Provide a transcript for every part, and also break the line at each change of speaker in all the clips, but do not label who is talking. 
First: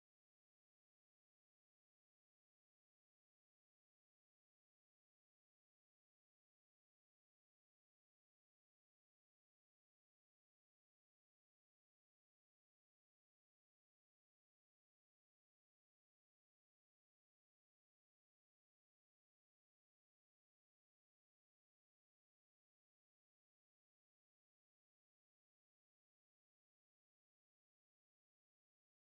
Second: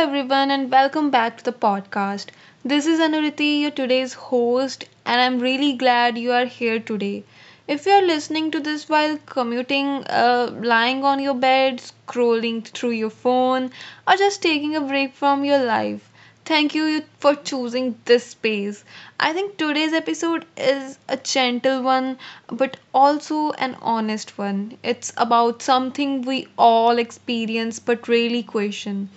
everyone, and welcome back to the podcast. This is Anuriti, your today's host, and I'm really glad you are here today. If you are listening to this while commuting, lying on your bed, scrolling through your phone, or just taking a break from your life, thank you for choosing this space. I think today's episode is a gentle one, but also an honest one. It's about something we all experience but really question.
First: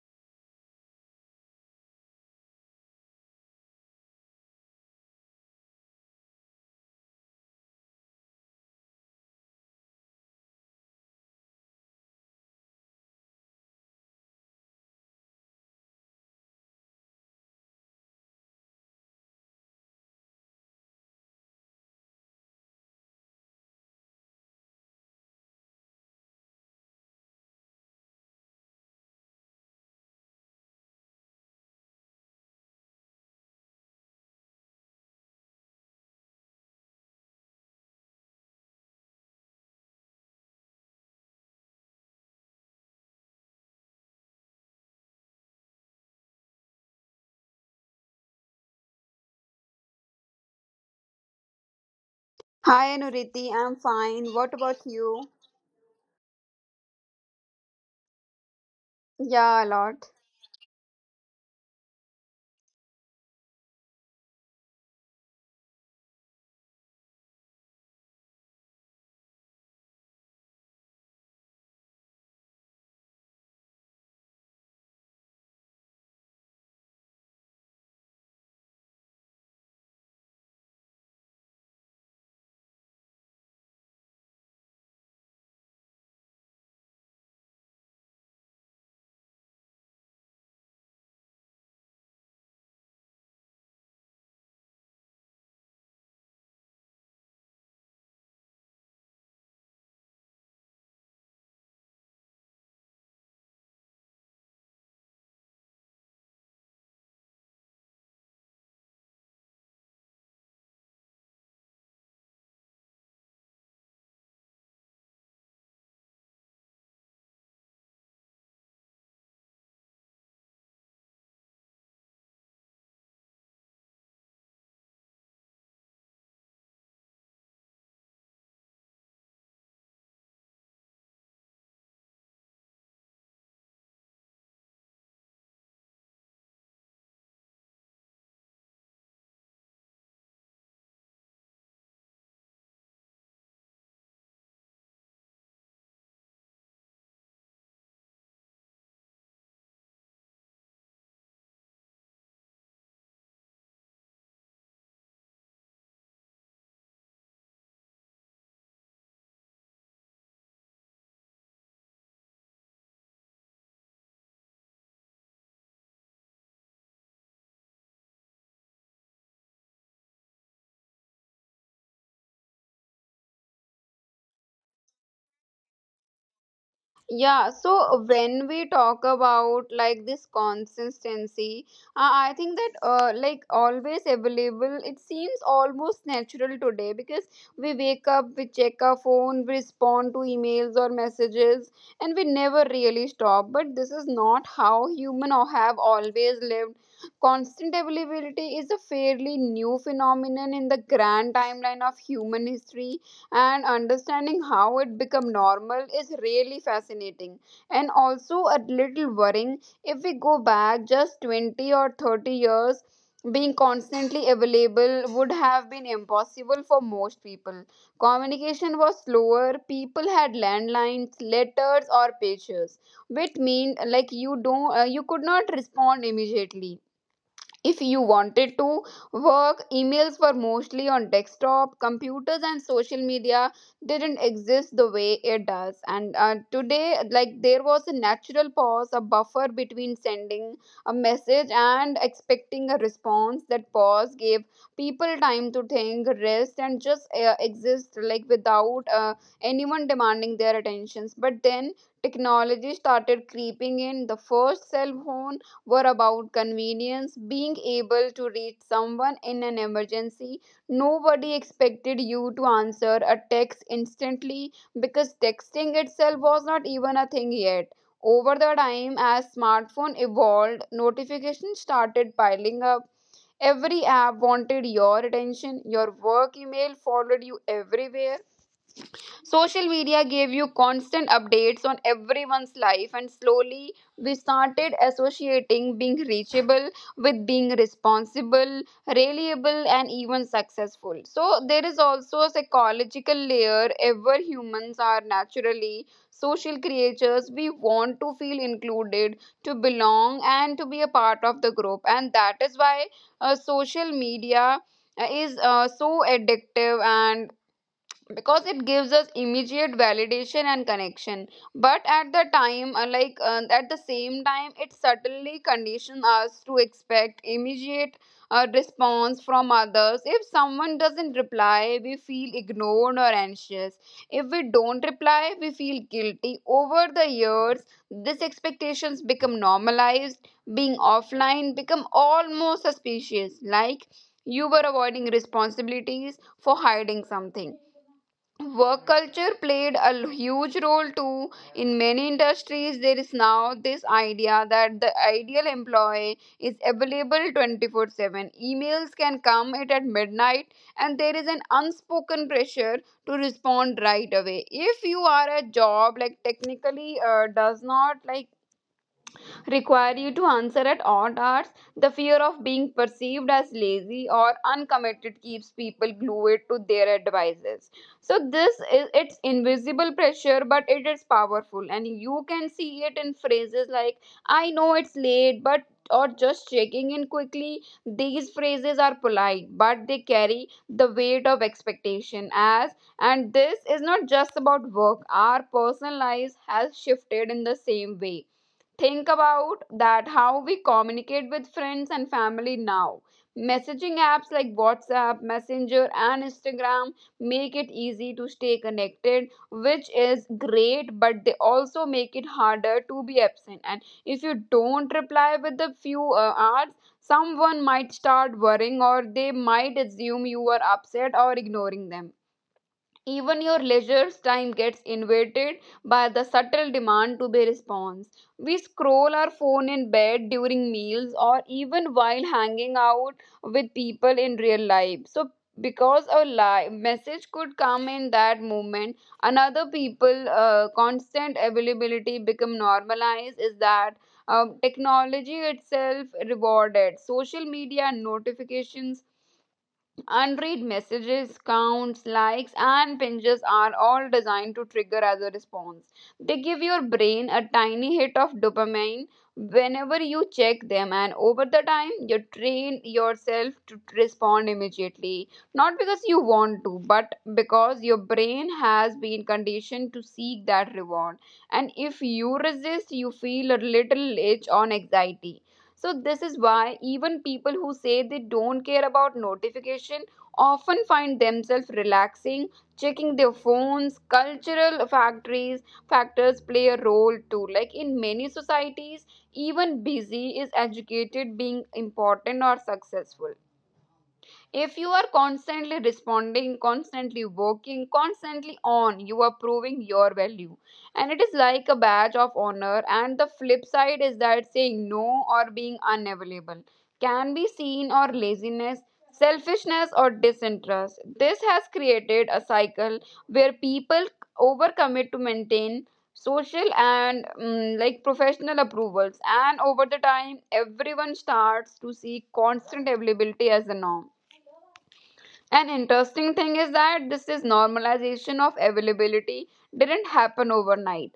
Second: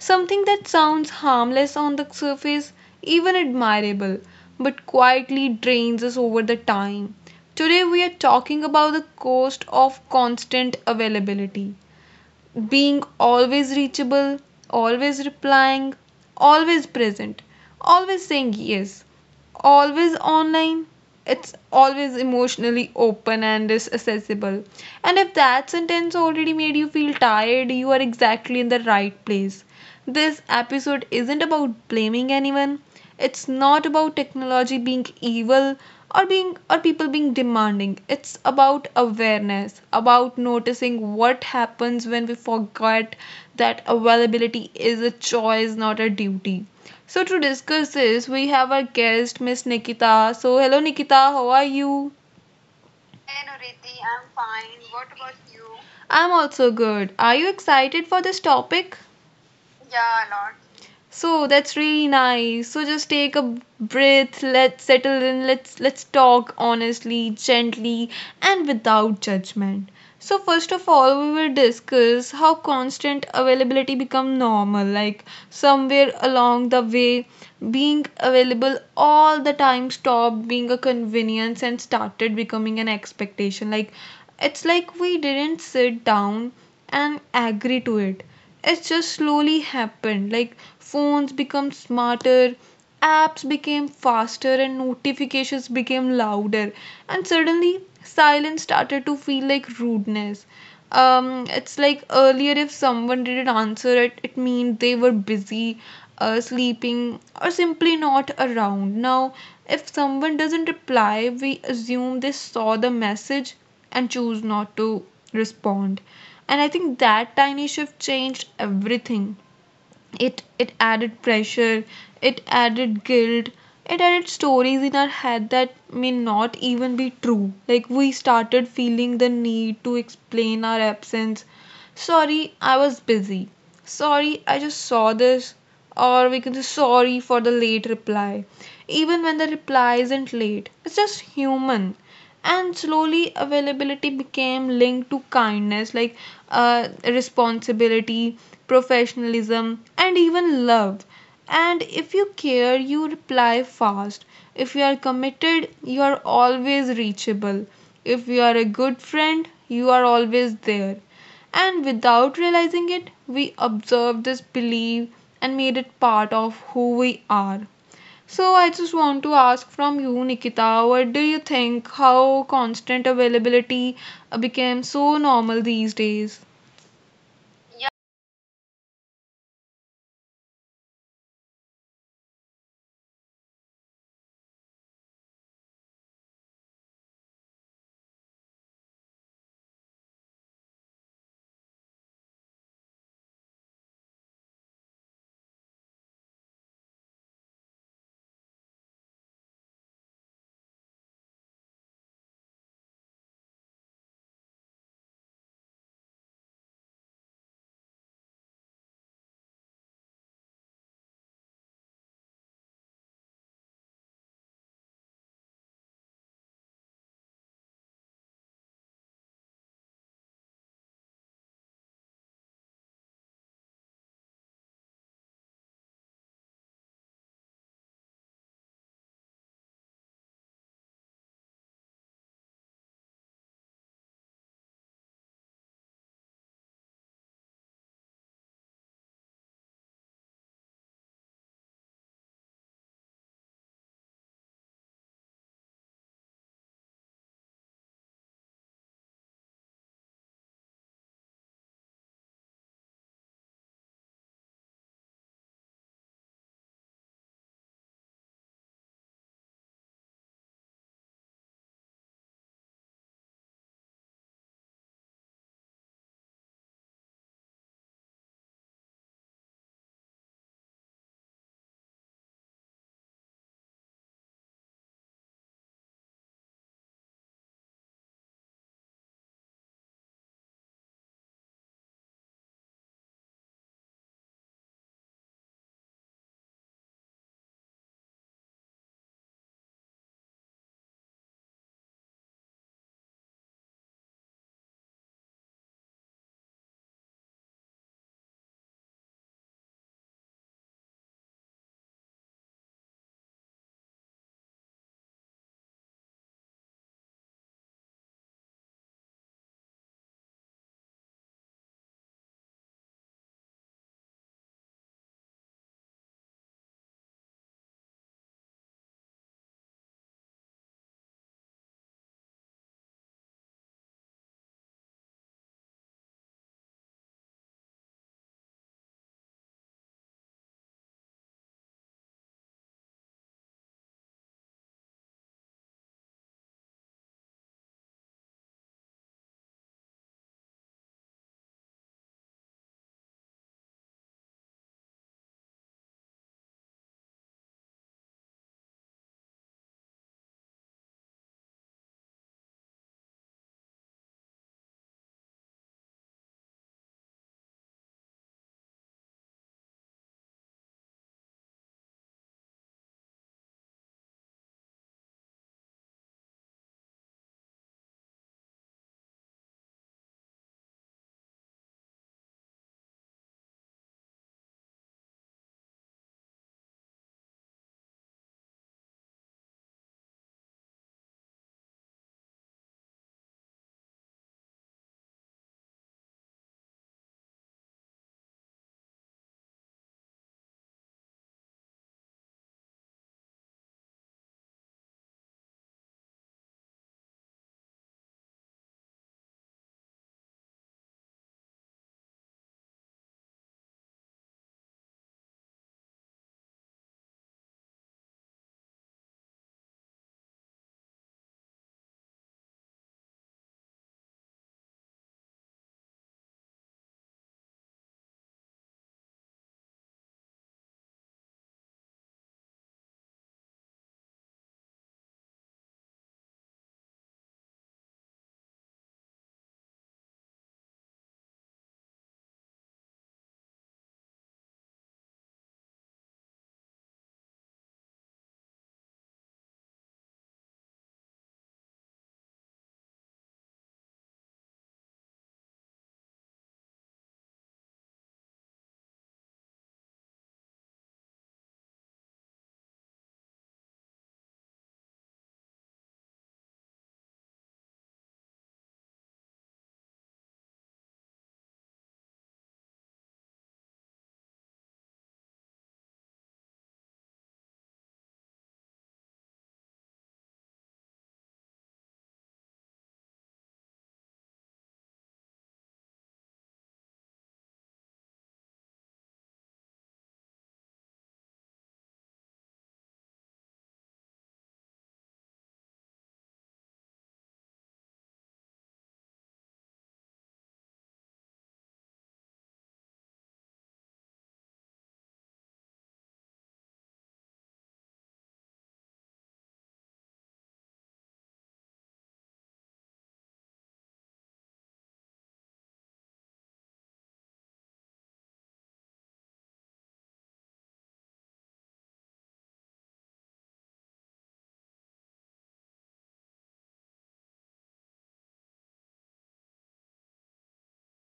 Something that sounds harmless on the surface, even admirable, but quietly drains us over the time. Today we are talking about the cost of constant availability. Being always reachable, always replying, always present, always saying yes, always online, it's always emotionally open and is accessible. And if that sentence already made you feel tired, you are exactly in the right place. This episode isn't about blaming anyone, it's not about technology being evil, or being or people being demanding. It's about awareness, about noticing what happens when we forget that availability is a choice, not a duty. So to discuss this, we have our guest, Miss Nikita. So hello Nikita, how are you?
Hi Anuriti, I'm fine. What about you?
I'm also good. Are you excited for this topic?
Yeah, a lot.
So that's really nice. So just take a breath, let's settle in, let's talk honestly, gently, and without judgment. So first of all, we will discuss how constant availability become normal. Like somewhere along the way, being available all the time stopped being a convenience and started becoming an expectation. Like it's like we didn't sit down and agree to it. It just slowly happened. Like phones become smarter, apps became faster, and notifications became louder, and suddenly silence started to feel like rudeness. It's like earlier, if someone didn't answer it, it meant they were busy, sleeping, or simply not around. Now if someone doesn't reply, we assume they saw the message and choose not to respond. And I think that tiny shift changed everything. It added pressure, it added guilt, it added stories in our head that may not even be true. Like we started feeling the need to explain our absence. Sorry, I was busy. Sorry, I just saw this. Or we can say sorry for the late reply, even when the reply isn't late. It's just human. And slowly availability became linked to kindness, like responsibility, professionalism, and even love. And if you care, you reply fast. If you are committed, you are always reachable. If you are a good friend, you are always there. And without realizing it, we observed this belief and made it part of who we are. So I just want to ask from you, Nikita, what do you think how constant availability became so normal these days?
Yeah, so when we talk about like this consistency, I think that like always available, it seems almost natural today because we wake up, we check our phone, we respond to emails or messages, and we never really stop. But this is not how human or have always lived. Constant availability is a fairly new phenomenon in the grand timeline of human history, and understanding how it become normal is really fascinating and also a little worrying. If we go back just 20 or 30 years, being constantly available would have been impossible for most people. Communication was slower. People had landlines, letters, or pages, which mean like you don't you could not respond immediately if you wanted to. Work emails were mostly on desktop computers, and social media didn't exist the way it does. And today, like, there was a natural pause, a buffer between sending a message and expecting a response. That pause gave people time to think, rest, and just exist, like, without anyone demanding their attentions. But then technology started creeping in. The first cell phone were about convenience, being able to reach someone in an emergency. Nobody expected you to answer a text instantly because texting itself was not even a thing yet. Over the time, as smartphone evolved, notifications started piling up. Every app wanted your attention. Your work email followed you everywhere. Social media gave you constant updates on everyone's life, and slowly we started associating being reachable with being responsible, reliable, and even successful. So, there is also a psychological layer. Ever humans are naturally social creatures, we want to feel included, to belong, and to be a part of the group, and that is why social media is so addictive, and because it gives us immediate validation and connection. But at the time, at the same time, it certainly conditions us to expect immediate response from others. If someone doesn't reply, we feel ignored or anxious. If we don't reply, we feel guilty. Over the years, these expectations become normalized. Being offline become almost suspicious, like you were avoiding responsibilities for hiding something. Work culture played huge role too. In many industries, there is now this idea that the ideal employee is available 24/7. Emails can come at midnight, and there is an unspoken pressure to respond right away if you are a job like technically does not like require you to answer at odd hours. The fear of being perceived as lazy or uncommitted keeps people glued to their advices. So this is, it's invisible pressure, but it is powerful, and you can see it in phrases like "I know it's late," but or just checking in quickly. These phrases are polite, but they carry the weight of expectation. As and this is not just about work, our personal lives has shifted in the same way. Think about that, how we communicate with friends and family now. Messaging apps like WhatsApp, Messenger, and Instagram make it easy to stay connected, which is great, but they also make it harder to be absent. And if you don't reply with a few hours, someone might start worrying, or they might assume you are upset or ignoring them. Even your leisure time gets invaded by the subtle demand to be response. We scroll our phone in bed, during meals, or even while hanging out with people in real life. So, because a live message could come in that moment, another people constant availability become normalized is that technology itself rewarded social media notifications. Unread messages, counts, likes, and pinches are all designed to trigger as a response. They give your brain a tiny hit of dopamine whenever you check them, and over the time, you train yourself to respond immediately. Not because you want to, but because your brain has been conditioned to seek that reward. And if you resist, you feel a little itch on anxiety. So this is why even people who say they don't care about notification often find themselves relaxing, checking their phones. Cultural factories factors play a role too. Like in many societies, even busy is educated being important or successful. If you are constantly responding, constantly working, constantly on, you are proving your value. And it is like a badge of honor. And the flip side is that saying no or being unavailable can be seen or laziness, selfishness, or disinterest. This has created a cycle where people overcommit to maintain social and like professional approvals, and over the time everyone starts to see constant availability as the norm. An interesting thing is that this is normalization of availability didn't happen overnight.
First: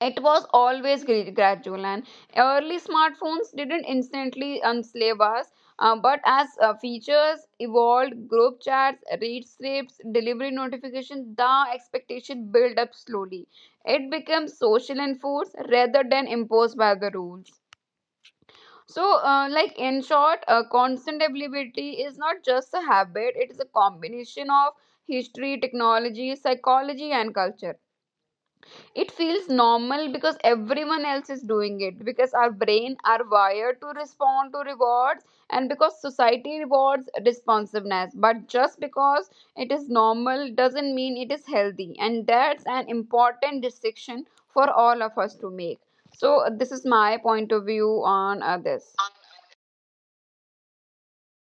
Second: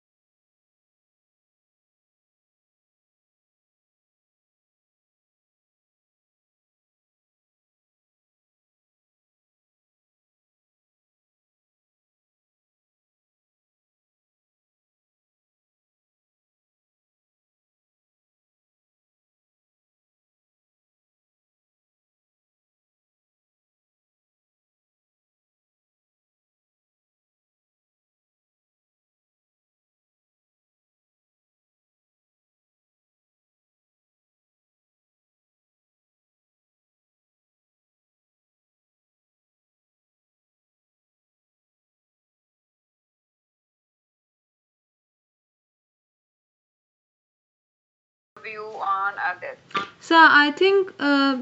It was always gradual, and early smartphones didn't instantly enslave us. But as features evolved, group chats, read strips, delivery notifications, the expectation built up slowly. It becomes social enforced rather than imposed by the rules. So, like in short, constant availability is not just a habit, it is a combination of history, technology, psychology, and culture. It feels normal because everyone else is doing it, because our brain are wired to respond to rewards, and because society rewards responsiveness. But just because it is normal doesn't mean it is healthy, and that's an important distinction for all of us to make. So, this is my point of view on this.
So I think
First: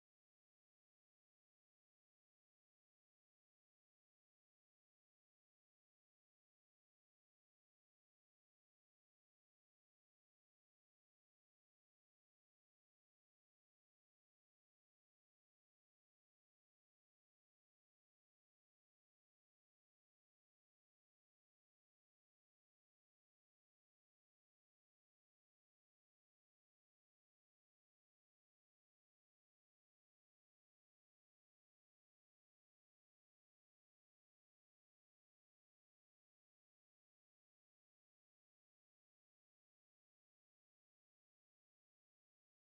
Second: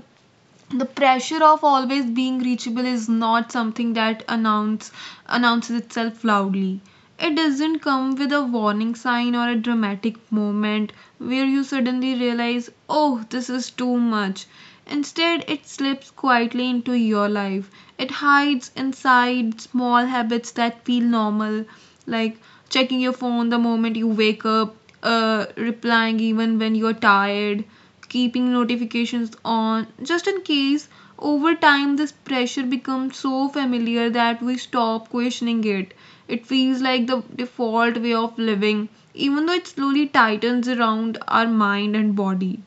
the pressure of always being reachable is not something that announces itself loudly. It doesn't come with a warning sign or a dramatic moment where you suddenly realize, oh, this is too much. Instead, it slips quietly into your life. It hides inside small habits that feel normal, like checking your phone the moment you wake up, replying even when you're tired, keeping notifications on just in case. Over time, this pressure becomes so familiar that we stop questioning it. It feels like the default way of living, even though it slowly tightens around our mind and body.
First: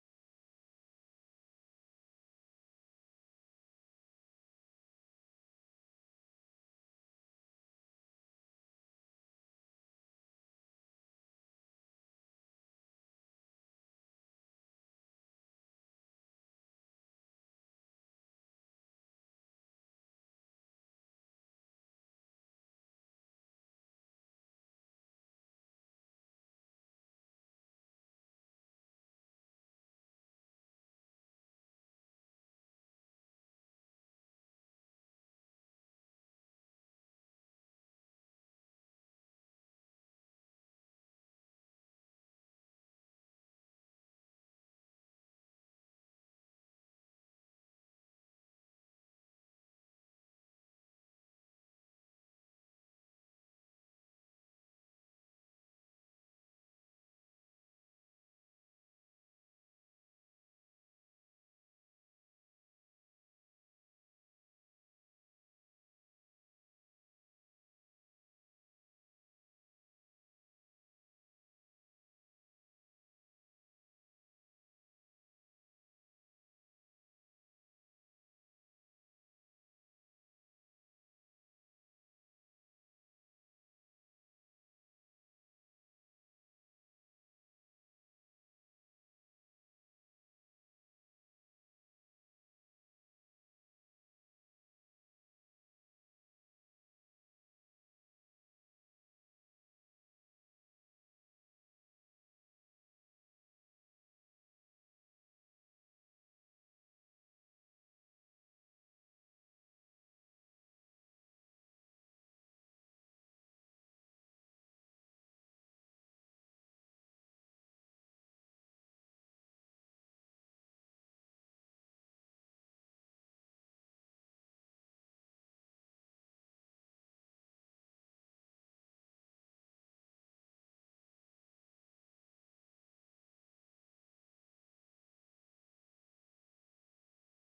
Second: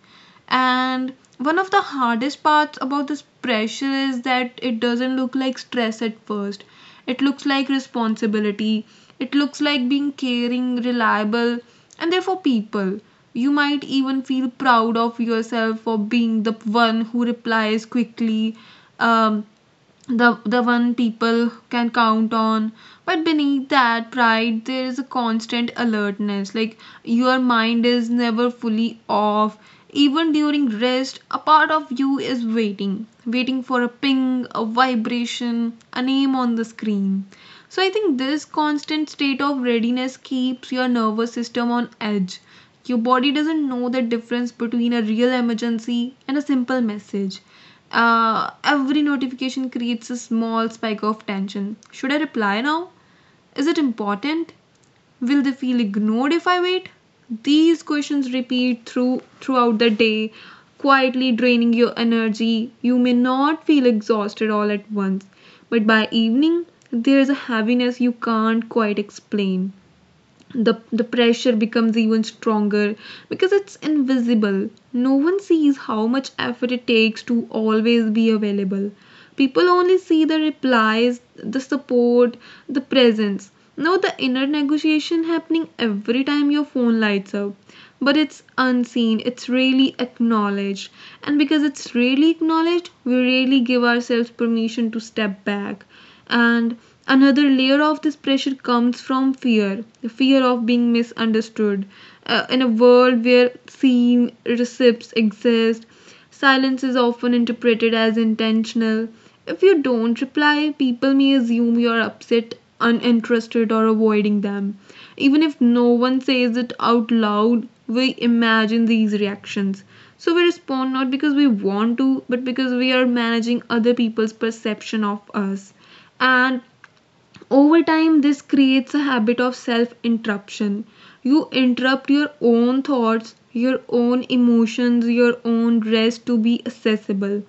And one of the hardest parts about this pressure is that it doesn't look like stress at first. It looks like responsibility. It looks like being caring, reliable, and therefore people. You might even feel proud of yourself for being the one who replies quickly, um, the one people can count on. But beneath that pride, there is a constant alertness. Like your mind is never fully off. Even during rest, a part of you is waiting, waiting for a ping, a vibration, a name on the screen. So I think this constant state of readiness keeps your nervous system on edge. Your body doesn't know the difference between a real emergency and a simple message. Every notification creates a small spike of tension. Should I reply now? Is it important? Will they feel ignored if I wait? These questions repeat throughout the day, quietly draining your energy. You may not feel exhausted all at once, but by evening there's a heaviness you can't quite explain. The pressure becomes even stronger because it's invisible. No one sees how much effort it takes to always be available. People only see the replies, the support, the presence. No, the inner negotiation happening every time your phone lights up, but it's unseen, it's really acknowledged. And because it's really acknowledged, we really give ourselves permission to step back. And another layer of this pressure comes from fear, the fear of being misunderstood. In a world where seen receipts exist, silence is often interpreted as intentional. If you don't reply, people may assume you're upset, uninterested, or avoiding them. Even if no one says it out loud, we imagine these reactions. So we respond not because we want to, but because we are managing other people's perception of us. And over time, this creates a habit of self interruption. You interrupt your own thoughts, your own emotions, your own rest to be accessible.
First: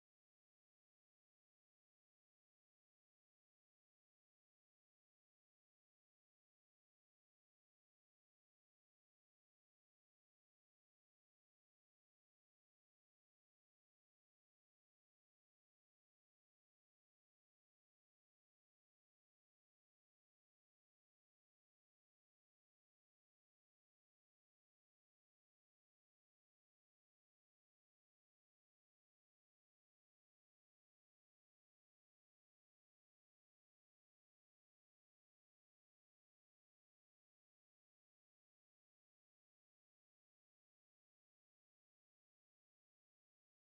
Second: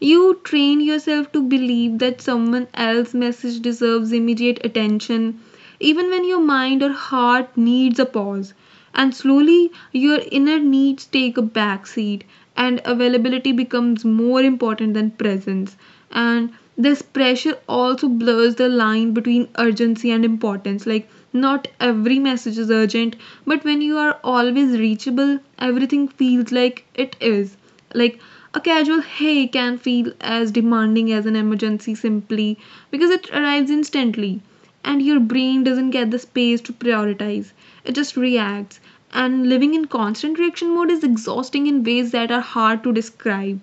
You train yourself to believe that someone else's message deserves immediate attention, even when your mind or heart needs a pause. And slowly, your inner needs take a backseat, and availability becomes more important than presence. And this pressure also blurs the line between urgency and importance. Like, not every message is urgent, but when you are always reachable, everything feels like it is. Like, a casual hey can feel as demanding as an emergency, simply because it arrives instantly and your brain doesn't get the space to prioritize. It just reacts. And living in constant reaction mode is exhausting in ways that are hard to describe.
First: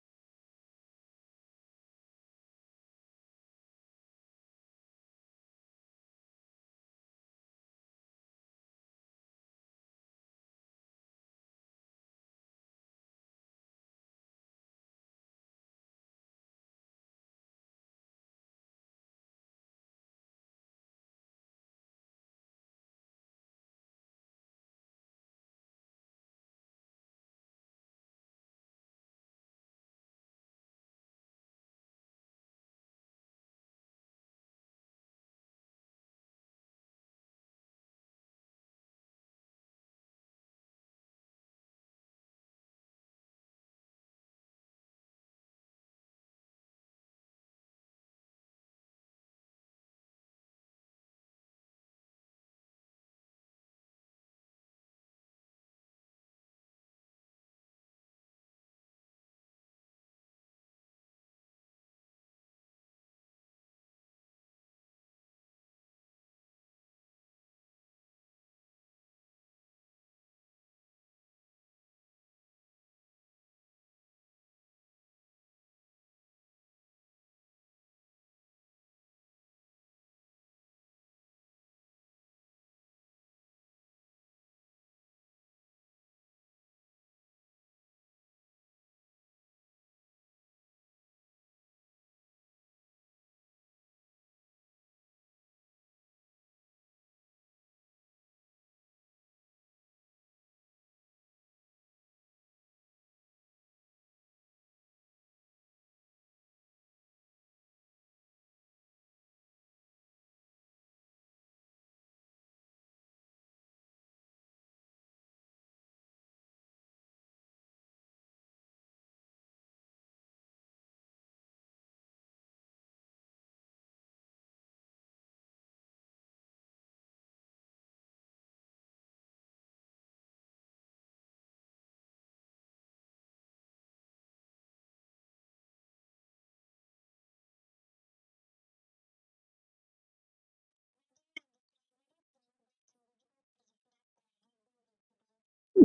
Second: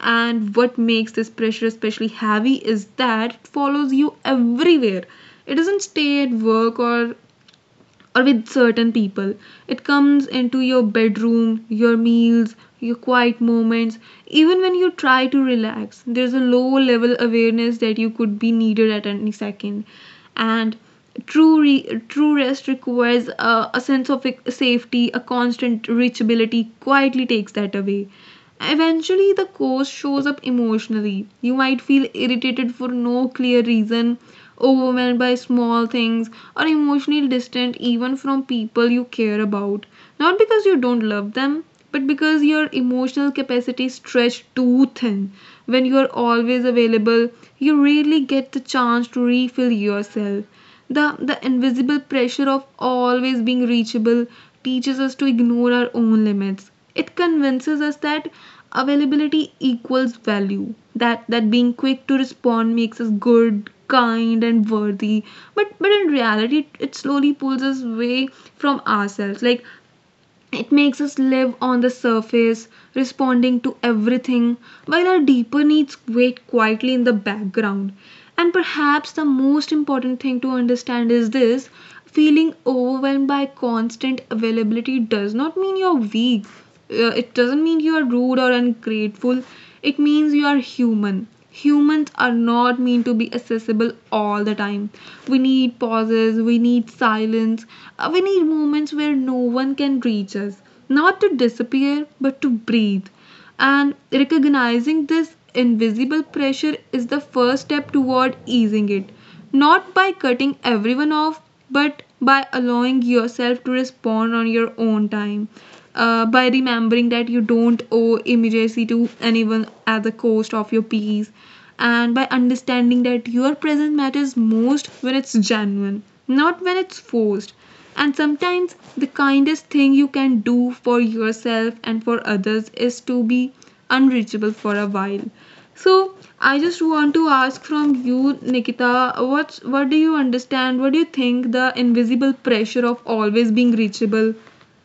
And what makes this pressure especially heavy is that it follows you everywhere. It doesn't stay at work or with certain people. It comes into your bedroom, your meals, your quiet moments. Even when you try to relax, there's a low level awareness that you could be needed at any second. And true rest requires a sense of, like, safety. A constant reachability quietly takes that away. Eventually, the cause shows up emotionally. You might feel irritated for no clear reason, overwhelmed by small things, or emotionally distant even from people you care about. Not because you don't love them, but because your emotional capacity is stretched too thin. When you are always available, you rarely get the chance to refill yourself. The invisible pressure of always being reachable teaches us to ignore our own limits. It convinces us that availability equals value, that being quick to respond makes us good, kind, and worthy. But in reality, it slowly pulls us away from ourselves. Like it makes us live on the surface, responding to everything, while our deeper needs wait quietly in the background. And perhaps the most important thing to understand is this: feeling overwhelmed by constant availability does not mean you're weak. It doesn't mean you are rude or ungrateful. It means you are human. Humans are not meant to be accessible all the time. We need pauses, we need silence, we need moments where no one can reach us, not to disappear but to breathe. And recognizing this invisible pressure is the first step toward easing it, not by cutting everyone off, but by allowing yourself to respond on your own time. By remembering that you don't owe immediacy to anyone at the cost of your peace, and by understanding that your presence matters most when it's genuine, not when it's forced. And sometimes the kindest thing you can do for yourself and for others is to be unreachable for a while. So I just want to ask from you, Nikita, what do you understand? What do you think the invisible pressure of always being reachable?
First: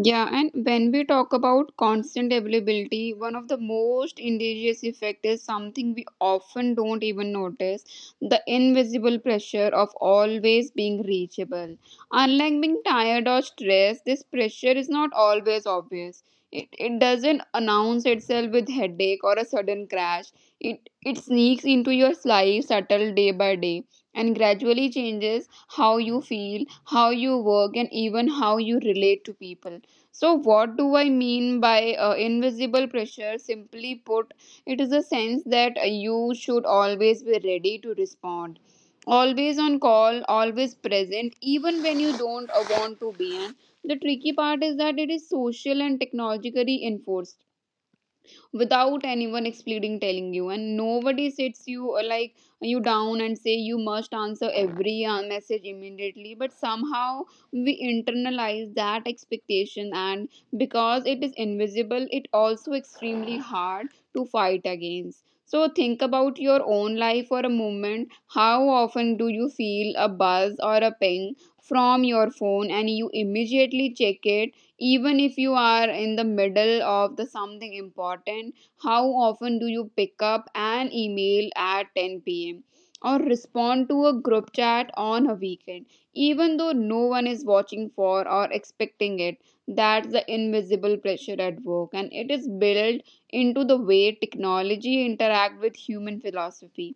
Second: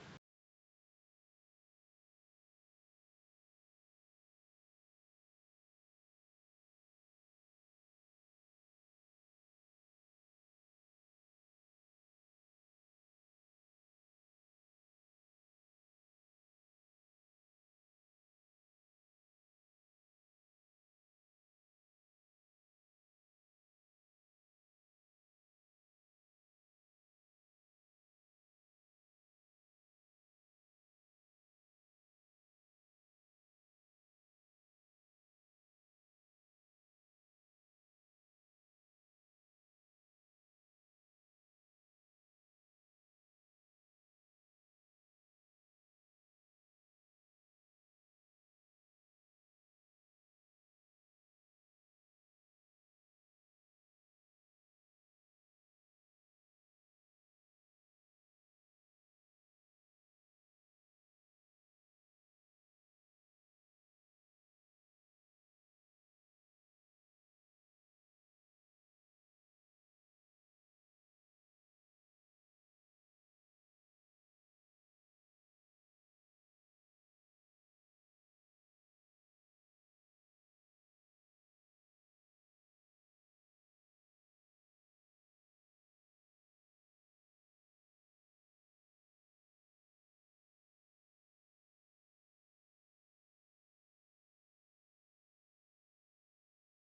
Yeah, and when we talk about constant availability, one of the most insidious effect is something we often don't even notice, the invisible pressure of always being reachable. Unlike being tired or stressed, this pressure is not always obvious. It doesn't announce itself with headache or a sudden crash. It sneaks into your life subtle day by day and gradually changes how you feel, how you work, and even how you relate to people. So, what do I mean by invisible pressure? Simply put, it is a sense that you should always be ready to respond, always on call, always present, even when you don't want to be. And the tricky part is that it is social and technologically enforced without anyone explaining telling you, and nobody sits you or like you down and say you must answer every message immediately, but somehow we internalize that expectation. And because it is invisible, it also extremely hard to fight against. So think about your own life for a moment. How often do you feel a buzz or a ping from your phone and you immediately check it, even if you are in the middle of the something important? How often do you pick up an email at 10 p.m. or respond to a group chat on a weekend even though no one is watching for or expecting it? That's the invisible pressure at work, and it is built into the way technology interact with human philosophy.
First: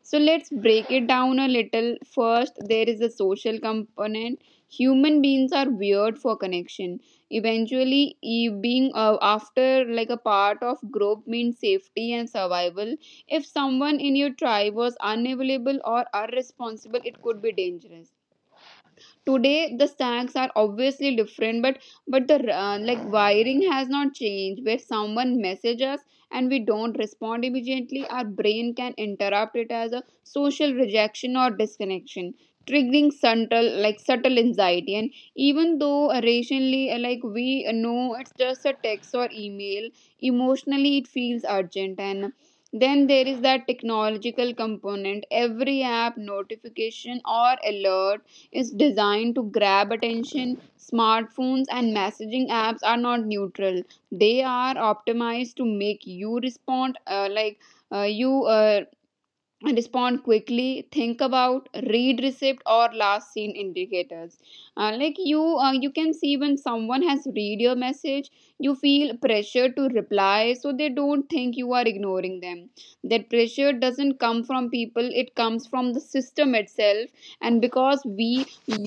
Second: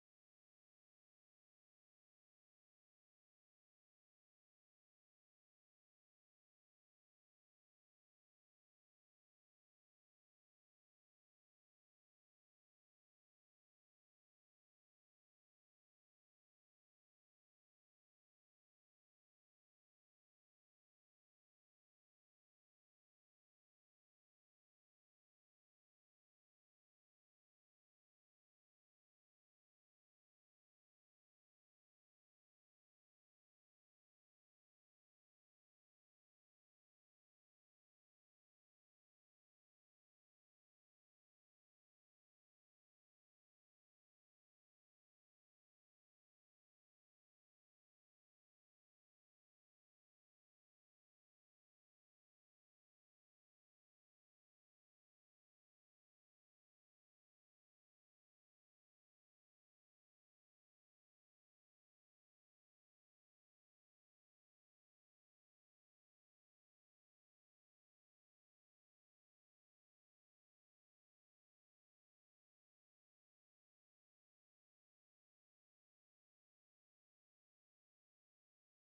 So let's break it down a little. First, there is a social component. Human beings are weird for connection. Eventually, being after like a part of group means safety and survival. If someone in your tribe was unavailable or irresponsible, it could be dangerous. Today the stacks are obviously different, but the like wiring has not changed. Where someone messages us and we don't respond immediately, our brain can interrupt it as a social rejection or disconnection, triggering subtle anxiety. And even though rationally like we know it's just a text or email, emotionally it feels urgent. And then there is that technological component. Every app notification or alert is designed to grab attention. Smartphones and messaging apps are not neutral. They are optimized to make you respond, like you respond quickly. Think about read receipt or last seen indicators. Like you can see when someone has read your message, you feel pressure to reply so they don't think you are ignoring them. That pressure doesn't come from people, it comes from the system itself. And because we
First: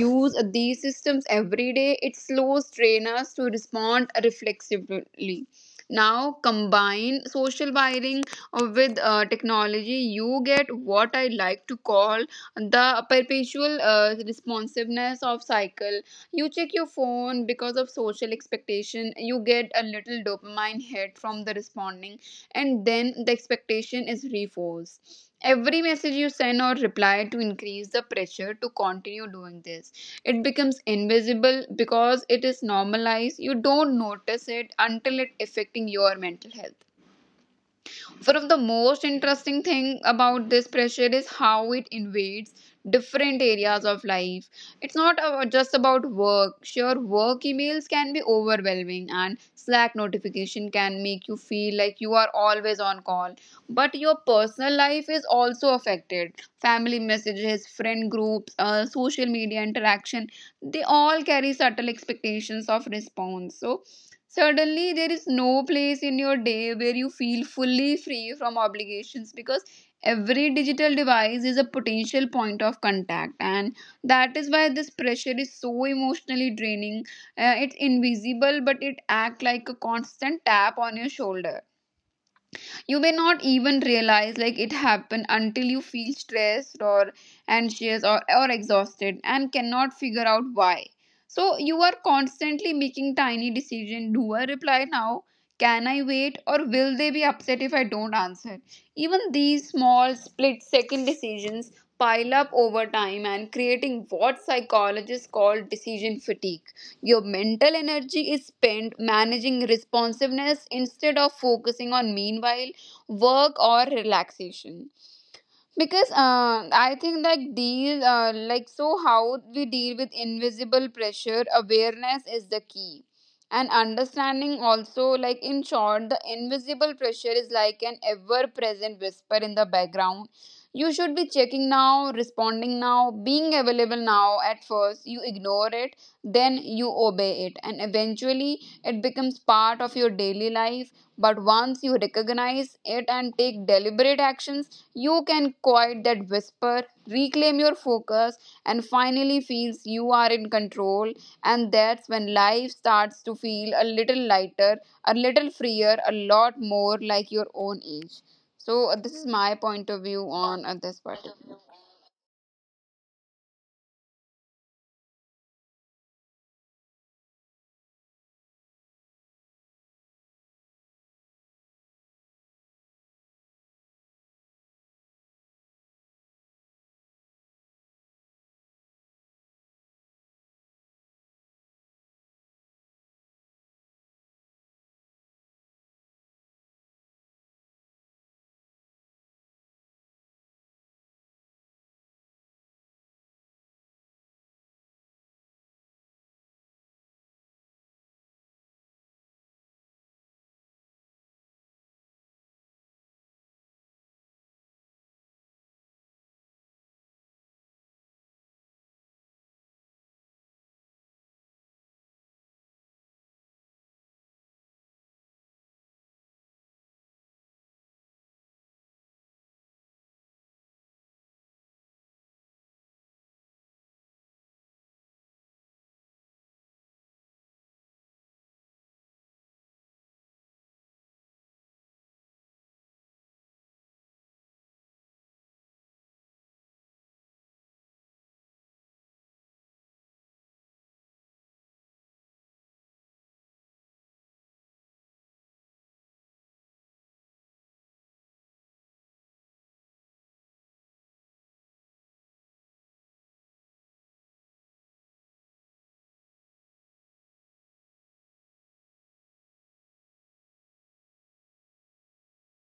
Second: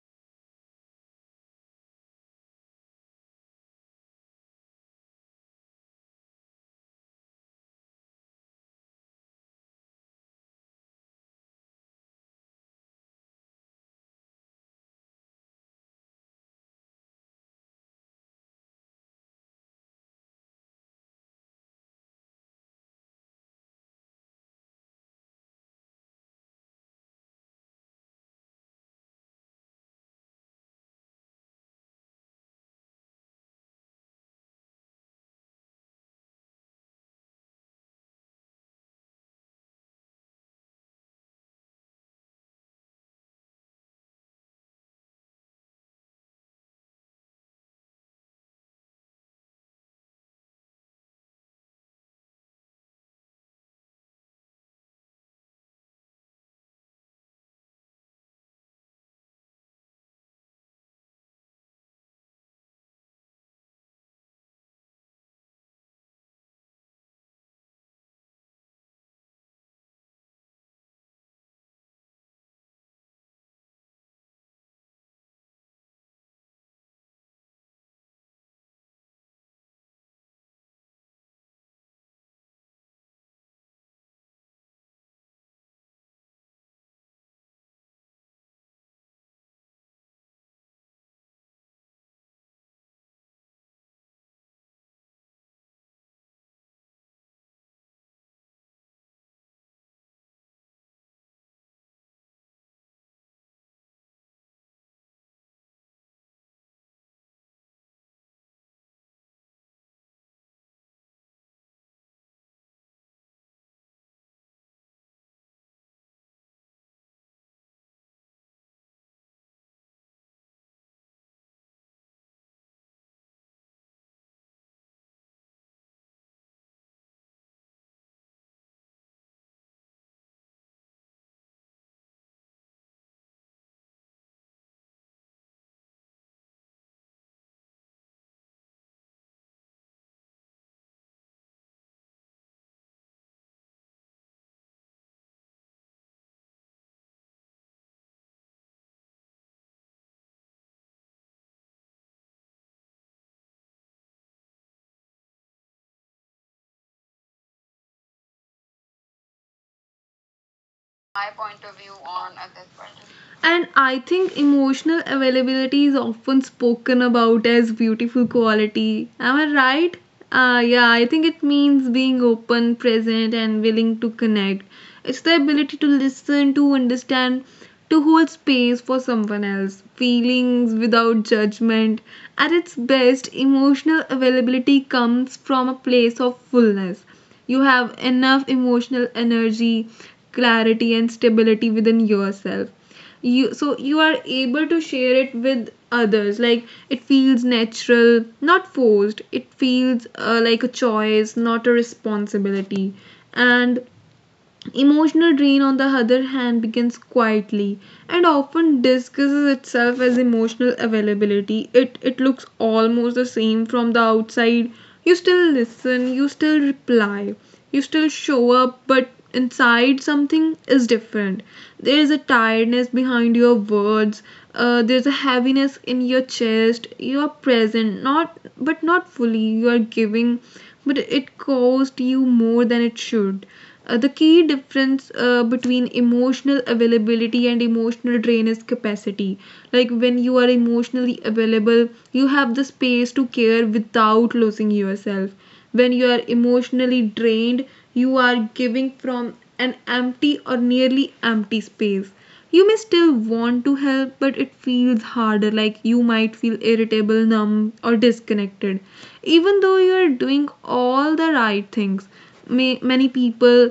use these systems every day, it slows trainers to respond reflexively. Now, combine social wiring with technology, you get what I like to call the perpetual responsiveness of cycle. You check your phone because of social expectation, you get a little dopamine hit from the responding, and then the expectation is reinforced. Every message you send or reply to increase the pressure to continue doing this. It becomes invisible because it is normalized. You don't notice it until it affecting your mental health. One of the most interesting thing about this pressure is how it invades different areas of life. It's not just about work. Sure, work emails can be overwhelming and Slack notification can make you feel like you are always on call. But your personal life is also affected. Family messages, friend groups, social media interaction, they all carry subtle expectations of response. Suddenly, there is no place in your day where you feel fully free from obligations, because every digital device is a potential point of contact, and that is why this pressure is so emotionally draining. It's invisible, but it acts like a constant tap on your shoulder. You may not even realize like it happened until you feel stressed or anxious or exhausted and cannot figure out why. So you are constantly making tiny decision. Do I reply now? Can I wait, or will they be upset if I don't answer? Even these small split second decisions pile up over time and creating what psychologists call decision fatigue. Your mental energy is spent managing responsiveness instead of focusing on meanwhile work or relaxation. Because I think like deal like so how we deal with invisible pressure, awareness is the key. And understanding also, like, in short, the invisible pressure is like an ever present whisper in the background. You should be checking now, responding now, being available now. At first you ignore it, then you obey it, and eventually it becomes part of your daily life. But once you recognize it and take deliberate actions, you can quiet that whisper, reclaim your focus, and finally feels you are in control. And that's when life starts to feel a little lighter, a little freer, a lot more like your own age. So, this is my point of view on this particular.
And I think emotional availability is often spoken about as beautiful quality. Am I right? Yeah, I think it means being open, present, and willing to connect. It's the ability to listen, to understand, to hold space for someone else's feelings without judgment. At its best, emotional availability comes from a place of fullness. You have enough emotional energy, clarity, and stability within yourself, you so you are able to share it with others. Like it feels natural, not forced. It feels like a choice, not a responsibility. And emotional drain, on the other hand, begins quietly and often disguises itself as emotional availability. It looks almost the same from the outside. You still listen, you still reply, you still show up, but inside something is different. There is a tiredness behind your words, there's a heaviness in your chest. You are present, not but not fully. You are giving, but it cost you more than it should. The key difference between emotional availability and emotional drain is capacity. Like when you are emotionally available, you have the space to care without losing yourself. When you are emotionally drained, you are giving from an empty or nearly empty space. You may still want to help, but it feels harder, like you might feel irritable, numb, or disconnected, even though you're doing all the right things. May Many people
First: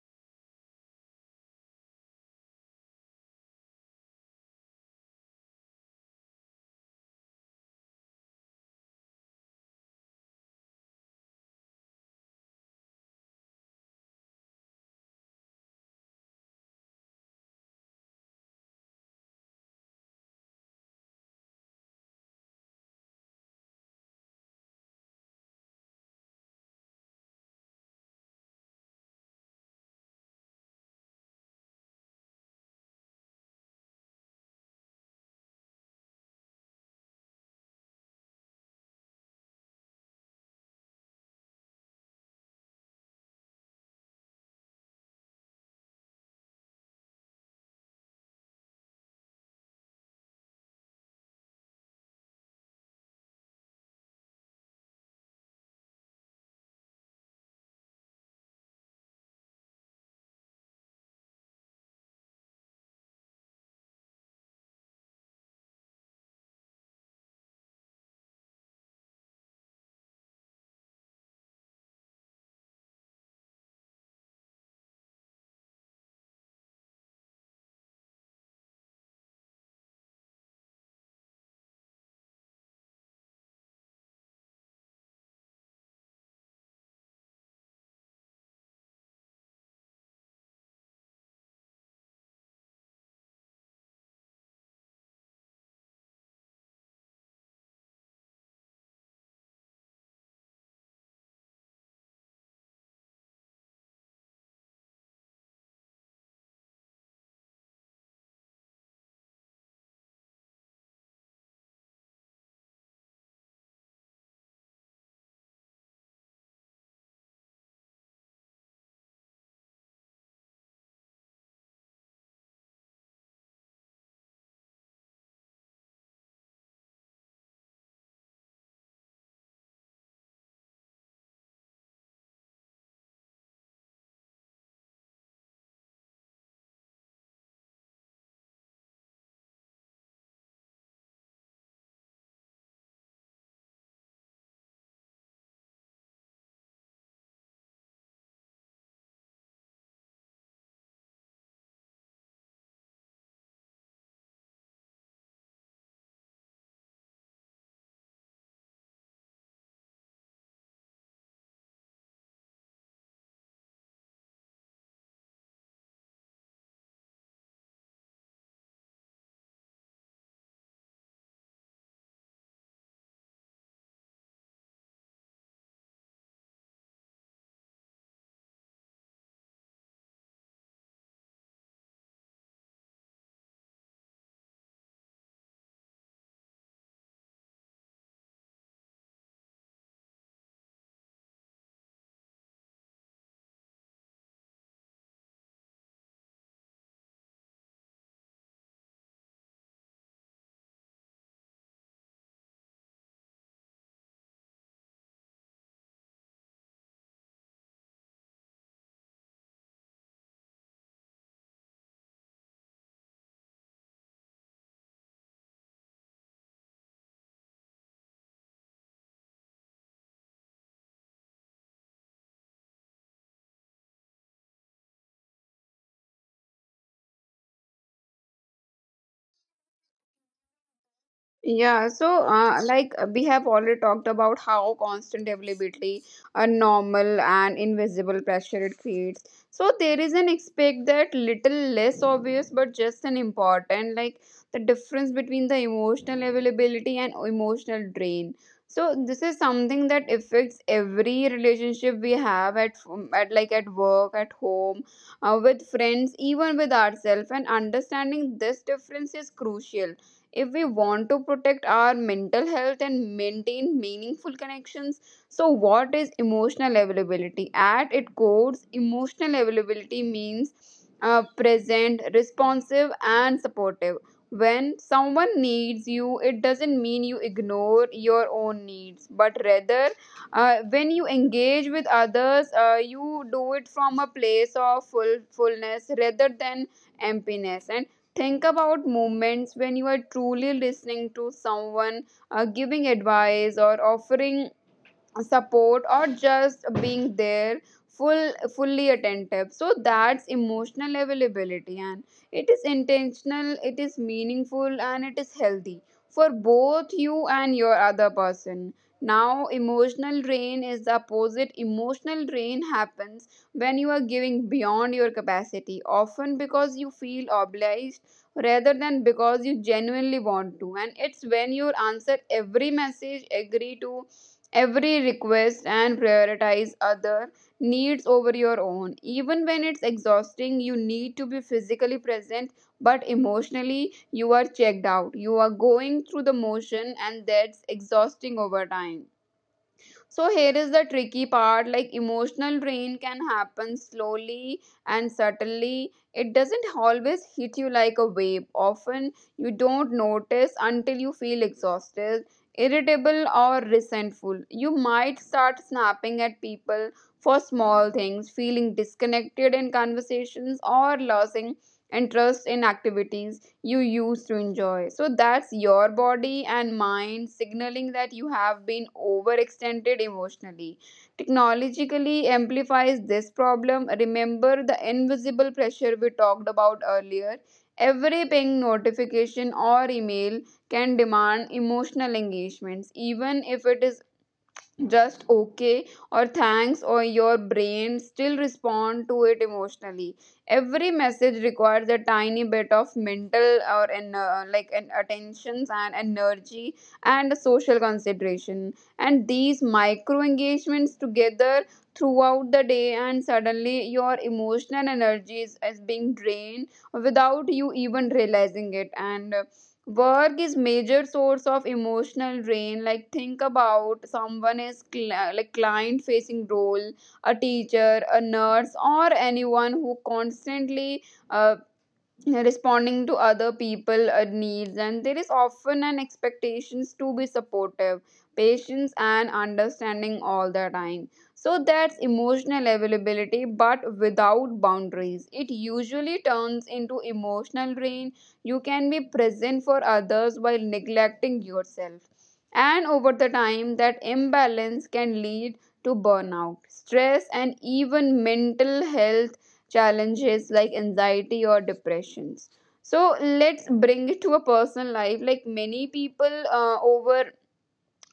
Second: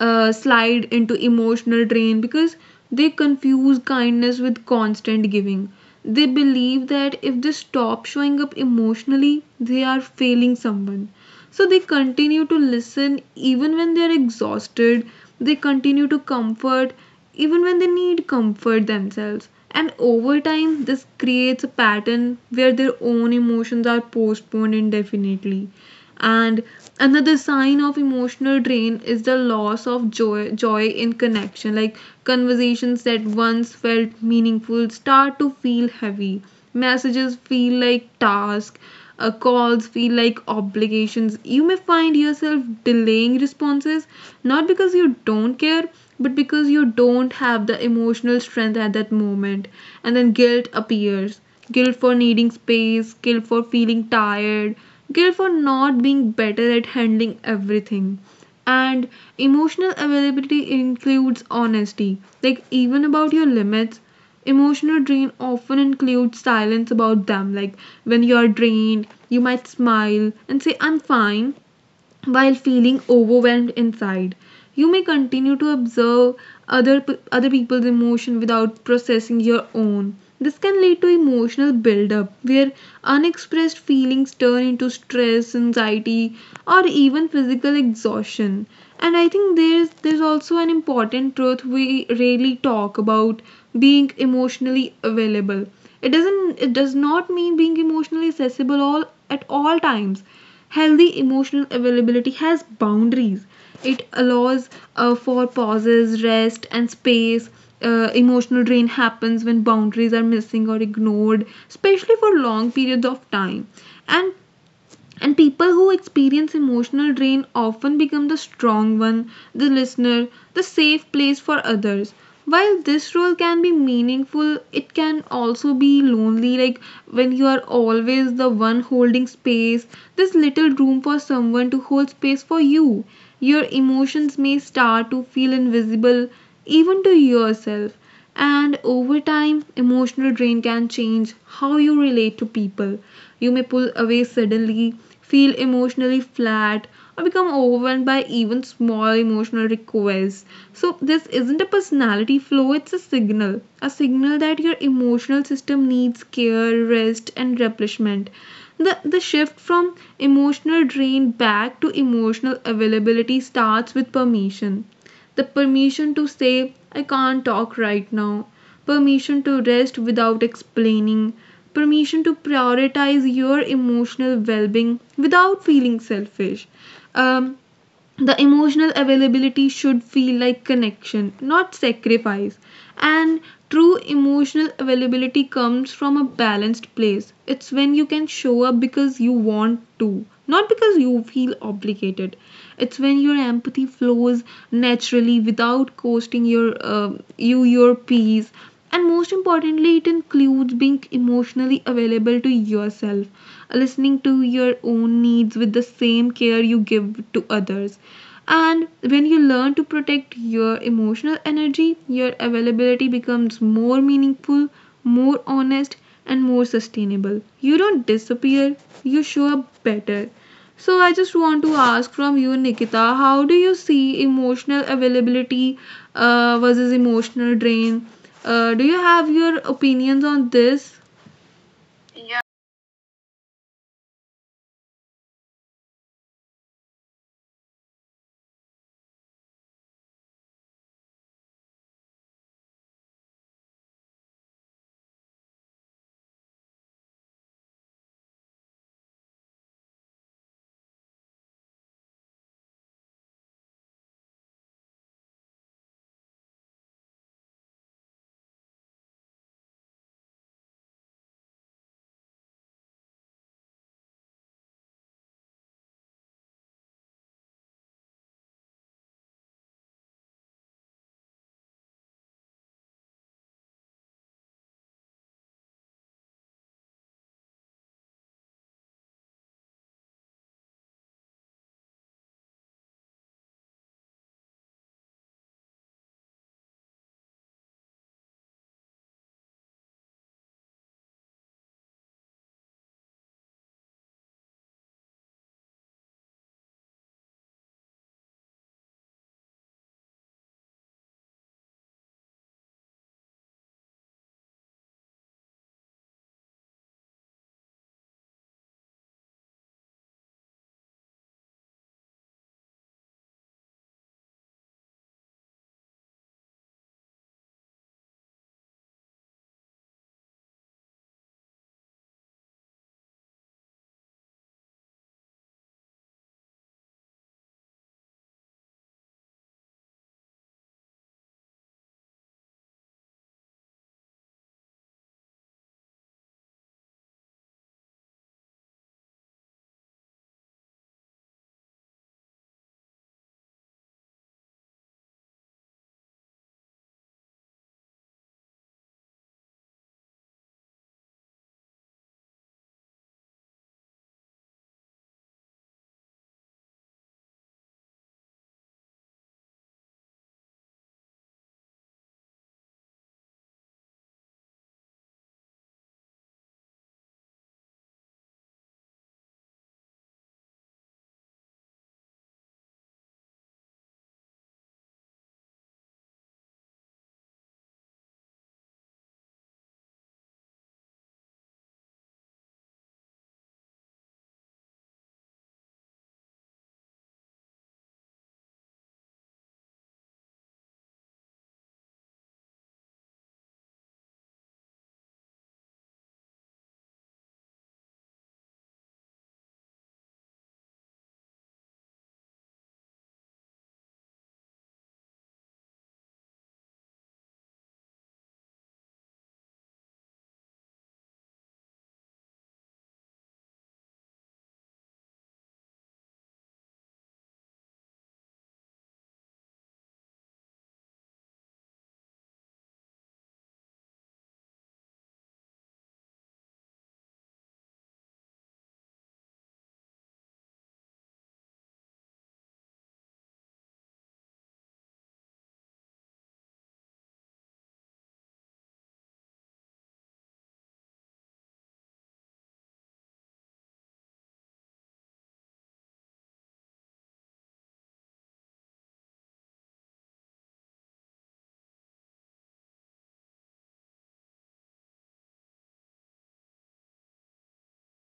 slide into emotional drain because they confuse kindness with constant giving. They believe that if they stop showing up emotionally, they are failing someone. So they continue to listen even when they are exhausted, they continue to comfort even when they need comfort themselves. And over time, this creates a pattern where their own emotions are postponed indefinitely. And another sign of emotional drain is the loss of joy, joy in connection. Like conversations that once felt meaningful start to feel heavy. Messages feel like tasks. Calls feel like obligations. You may find yourself delaying responses not because you don't care, but because you don't have the emotional strength at that moment. And then guilt appears, guilt for needing space, guilt for feeling tired, guilt for not being better at handling everything. And emotional availability includes honesty, like even about your limits. Emotional drain often includes silence about them, like when you are drained, you might smile and say, "I'm fine," while feeling overwhelmed inside. You may continue to observe other people's emotion without processing your own. This can lead to emotional buildup where unexpressed feelings turn into stress, anxiety, or even physical exhaustion. And I think there's also an important truth we rarely talk about being emotionally available. It does not mean being emotionally accessible all at all times Healthy emotional availability has boundaries. It allows for pauses, rest, and space. Emotional drain happens when boundaries are missing or ignored, especially for long periods of time. And and people who experience emotional drain often become the strong one, the listener, the safe place for others. While this role can be meaningful, it can also be lonely, like when you are always the one holding space, there's little room for someone to hold space for you. Your emotions may start to feel invisible, even to yourself. And over time, emotional drain can change how you relate to people. You may pull away suddenly, feel emotionally flat, or become overwhelmed by even small emotional requests. So, this isn't a personality flaw, it's a signal. A signal that your emotional system needs care, rest, and replenishment. The shift from emotional drain back to emotional availability starts with permission, the permission to say, "I can't talk right now," permission to rest without explaining, permission to prioritize your emotional well being without feeling selfish. Um, the emotional availability should feel like connection, not sacrifice. And true emotional availability comes from a balanced place. It's when you can show up because you want to, not because you feel obligated. It's when your empathy flows naturally without costing your peace. And most importantly, it includes being emotionally available to yourself, listening to your own needs with the same care you give to others, and when you learn to protect your emotional energy, your availability becomes more meaningful, more honest, and more sustainable. You don't disappear, you show up better. So, I just want to ask from you, Nikita, how do you see emotional availability versus emotional drain? Do you have your opinions on this?
Yeah, so we have already talked about how constant availability, a normal and invisible pressure it creates. So there is an aspect that little less obvious but just an important, like the difference between the emotional availability and emotional drain. So this is something that affects every relationship we have at work, at home, with friends, even with ourselves. And understanding this difference is crucial if we want to protect our mental health and maintain meaningful connections. So what is emotional availability? At its core, emotional availability means present, responsive, and supportive when someone needs you. It doesn't mean you ignore your own needs, but rather when you engage with others, you do it from a place of fullness rather than emptiness. And think about moments when you are truly listening to someone, giving advice, or offering support, or just being there fully attentive. So that's emotional availability, and it is intentional, it is meaningful, and it is healthy for both you and your other person. Now emotional drain is the opposite. Emotional drain happens when you are giving beyond your capacity, often because you feel obliged rather than because you genuinely want to. And it's when you answer every message, agree to every request, and prioritize other needs over your own. Even when it's exhausting, you need to be physically present, but emotionally, you are checked out. You are going through the motion, and that's exhausting over time. So here is the tricky part, like emotional drain can happen slowly and subtly. It doesn't always hit you like a wave. Often you don't notice until you feel exhausted, irritable, or resentful. You might start snapping at people for small things, feeling disconnected in conversations, or losing interest in activities you used to enjoy. So that's your body and mind signaling that you have been overextended emotionally. Technologically amplifies this problem. Remember the invisible pressure we talked about earlier. Every ping, notification, or email can demand emotional engagements, even if it is just okay or thanks, or your brain still respond to it emotionally. Every message requires a tiny bit of mental or an like an attentions and energy and social consideration, and these micro engagements together throughout the day, and suddenly your emotional energy is being drained without you even realizing it. And work is major source of emotional drain, like think about someone is like client facing role, a teacher, a nurse, or anyone who constantly uh, responding to other people needs, and there is often an expectations to be supportive, patience, and understanding all the time. So that's emotional availability, but without boundaries it usually turns into emotional drain. You can be present for others while neglecting yourself, and over the time that imbalance can lead to burnout, stress, and even mental health challenges like anxiety or depressions. So let's bring it to a personal life. Like many people over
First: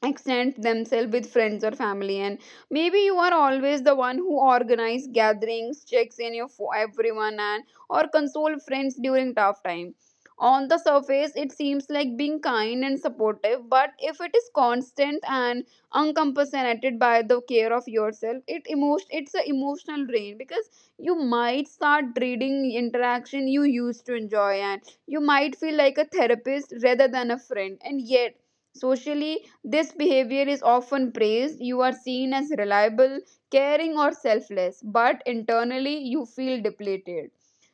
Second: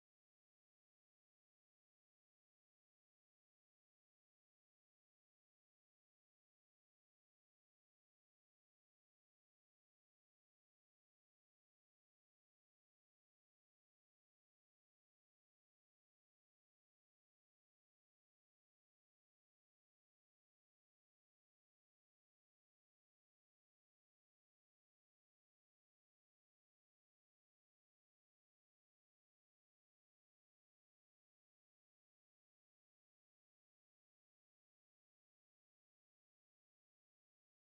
extend themselves with friends or family, and maybe you are always the one who organize gatherings, checks in your for everyone, and or console friends during tough time. On the surface, it seems like being kind and supportive, but if it is constant and uncompensated by the care of yourself, it's an emotional drain, because you might start dreading interaction you used to enjoy, and you might feel like a therapist rather than a friend. And yet socially this behavior is often praised. You are seen as reliable, caring, or selfless, but internally you feel depleted.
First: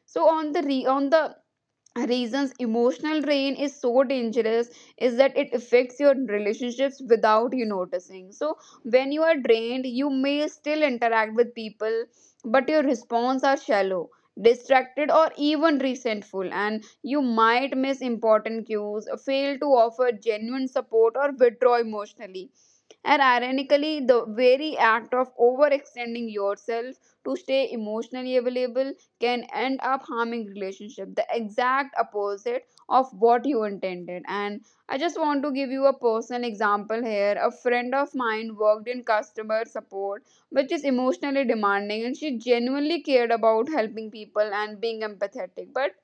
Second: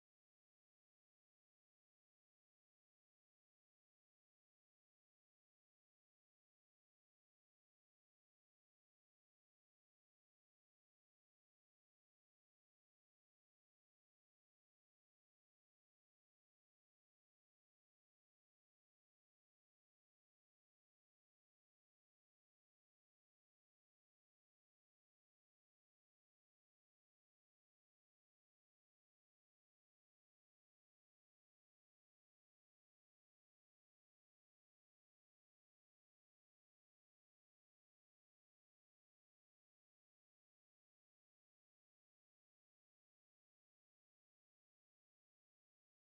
So on the reasons emotional drain is so dangerous is that it affects your relationships without you noticing. So when you are drained, you may still interact with people, but your response are shallow, distracted, or even resentful, and you might miss important cues, fail to offer genuine support, or withdraw emotionally. And ironically, the very act of overextending yourself to stay emotionally available can end up harming relationship, the exact opposite of what you intended. And I just want to give you a personal example here. A friend of mine worked in customer support, which is emotionally demanding, and she genuinely cared about helping people and being empathetic, but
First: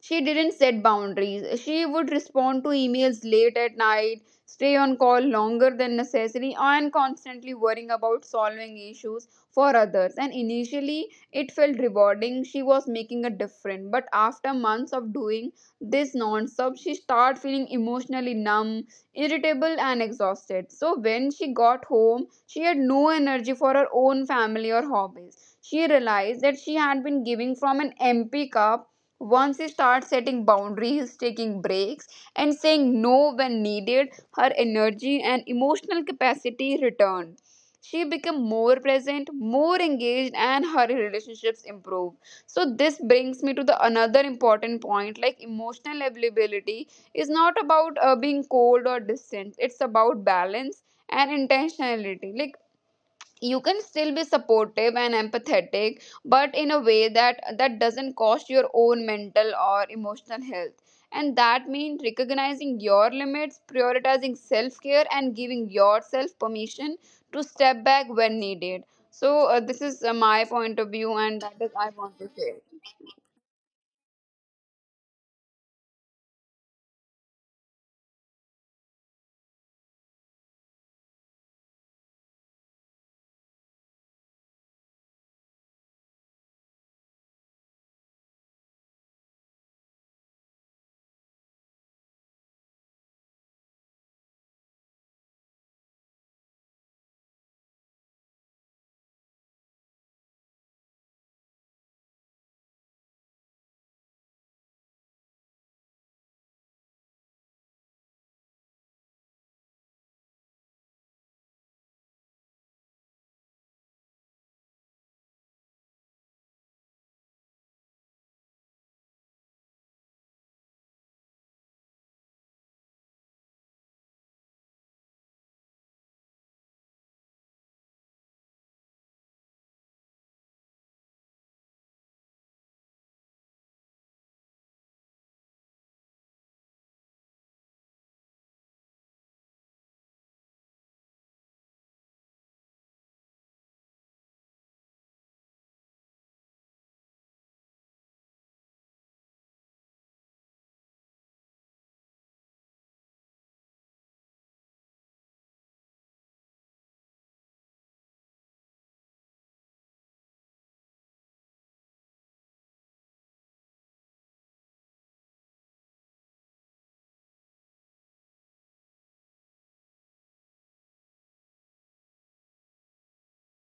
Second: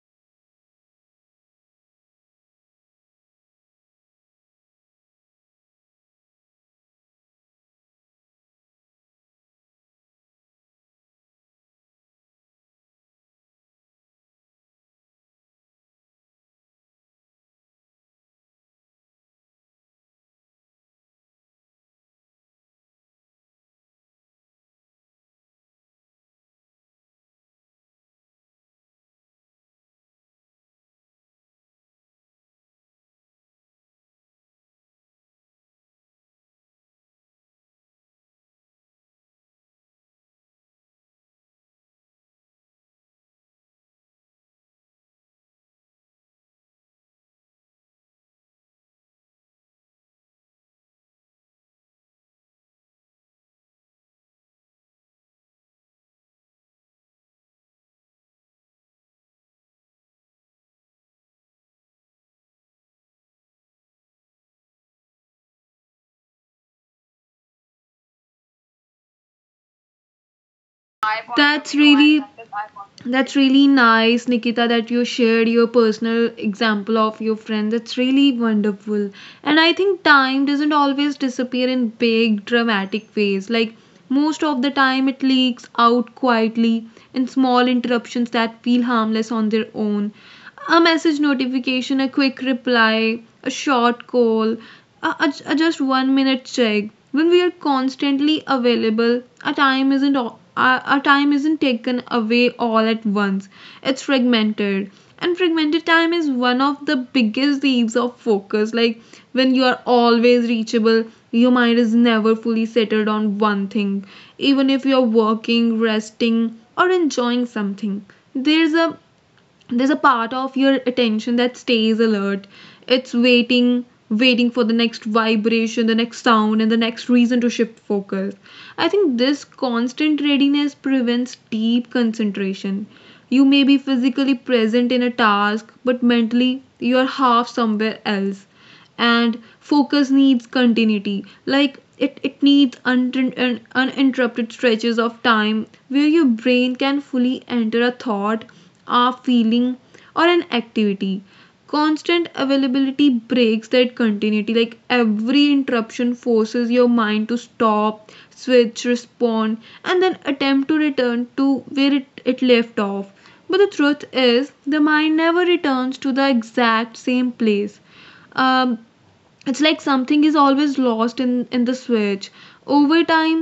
she didn't set boundaries. She would respond to emails late at night, stay on call longer than necessary, and constantly worrying about solving issues for others. And initially, it felt rewarding. She was making a difference. But after months of doing this non-stop, she started feeling emotionally numb, irritable, and exhausted. So when she got home, she had no energy for her own family or hobbies. She realized that she had been giving from an empty cup. Once she starts setting boundaries, taking breaks, and saying no when needed, her energy and emotional capacity return. She become more present, more engaged, and her relationships improve. So this brings me to the another important point: like emotional availability is not about being cold or distant. It's about balance and intentionality. Like you can still be supportive and empathetic, but in a way that doesn't cost your own mental or emotional health. And that means recognizing your limits, prioritizing self-care, and giving yourself permission to step back when needed. So this is my point of view and that
That's
is I want
really
to share.
that's really nice, Nikita, that you shared your personal example of your friend. That's really wonderful. And I think time doesn't always disappear in big, dramatic ways. Like, most of the time, it leaks out quietly in small interruptions that feel harmless on their own, a message notification, a quick reply, a short call, a just 1-minute check. When we are constantly available, our time isn't taken away all at once. It's fragmented. And fragmented time is one of the biggest thieves of focus. Like when you are always reachable, your mind is never fully settled on one thing. Even if you're working, resting, or enjoying something, there's a there's a part of your attention that stays alert. It's waiting for the next vibration, the next sound, and the next reason to shift focus. I think this constant readiness prevents deep concentration. You may be physically present in a task, but mentally you are half somewhere else. And focus needs continuity, like it needs uninterrupted stretches of time where your brain can fully enter a thought, a feeling, or an activity. Constant availability breaks that continuity, like every interruption forces your mind to stop, switch, respond, and then attempt to return to where it left off. But the truth is, the mind never returns to the exact same place. um, it's like something is always lost in the switch. Over time,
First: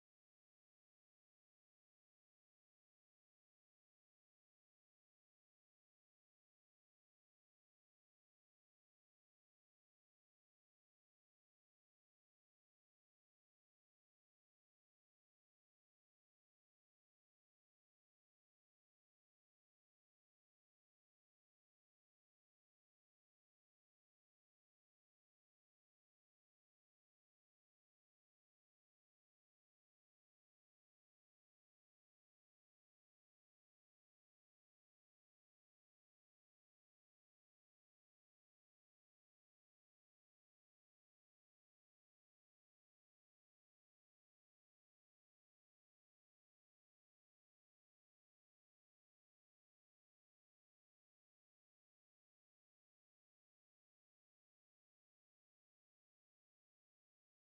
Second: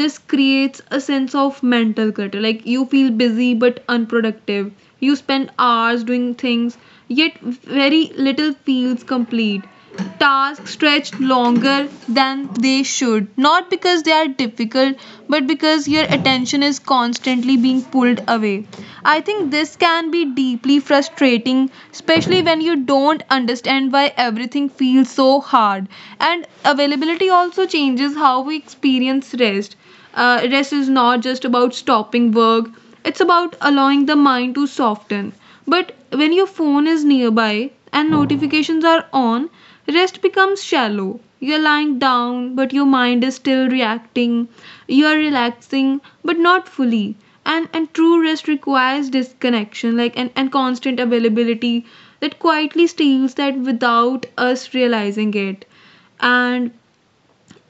this creates a sense of mental clutter, like you feel busy but unproductive. You spend hours doing things, yet very little feels complete. Tasks stretched longer than they should, not because they are difficult, but because your attention is constantly being pulled away. I think this can be deeply frustrating, especially when you don't understand why everything feels so hard. And availability also changes how we experience rest. Rest is not just about stopping work, it's about allowing the mind to soften. But when your phone is nearby and notifications are on, rest becomes shallow. You're lying down, but your mind is still reacting. You're relaxing, but not fully. And true rest requires disconnection, like and constant availability that quietly steals that without us realizing it. And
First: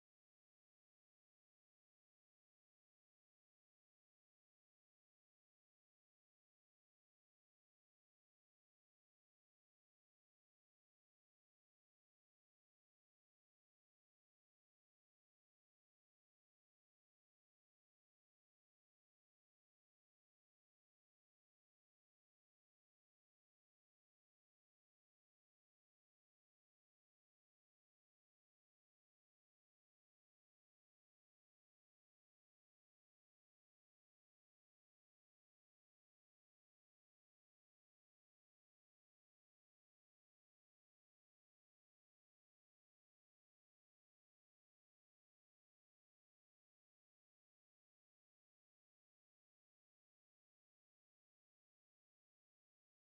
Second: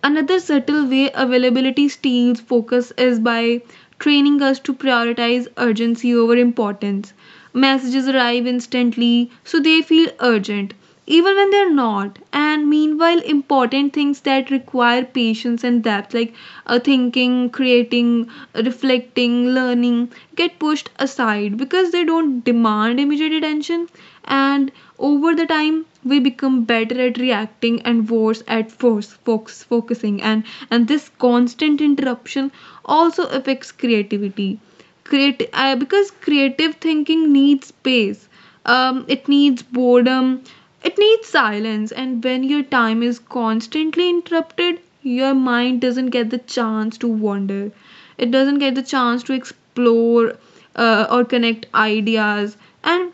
Another subtle way availability steals focus is by training us to prioritize urgency over importance. Messages arrive instantly, so they feel urgent, even when they're not. And meanwhile, important things that require patience and depth, like thinking, creating, reflecting, learning, get pushed aside because they don't demand immediate attention. And over the time, we become better at reacting and worse at focusing. And this constant interruption also affects creativity, create because creative thinking needs space. It needs boredom, it needs silence, and when your time is constantly interrupted, your mind doesn't get the chance to wander, it doesn't get the chance to explore or connect ideas. And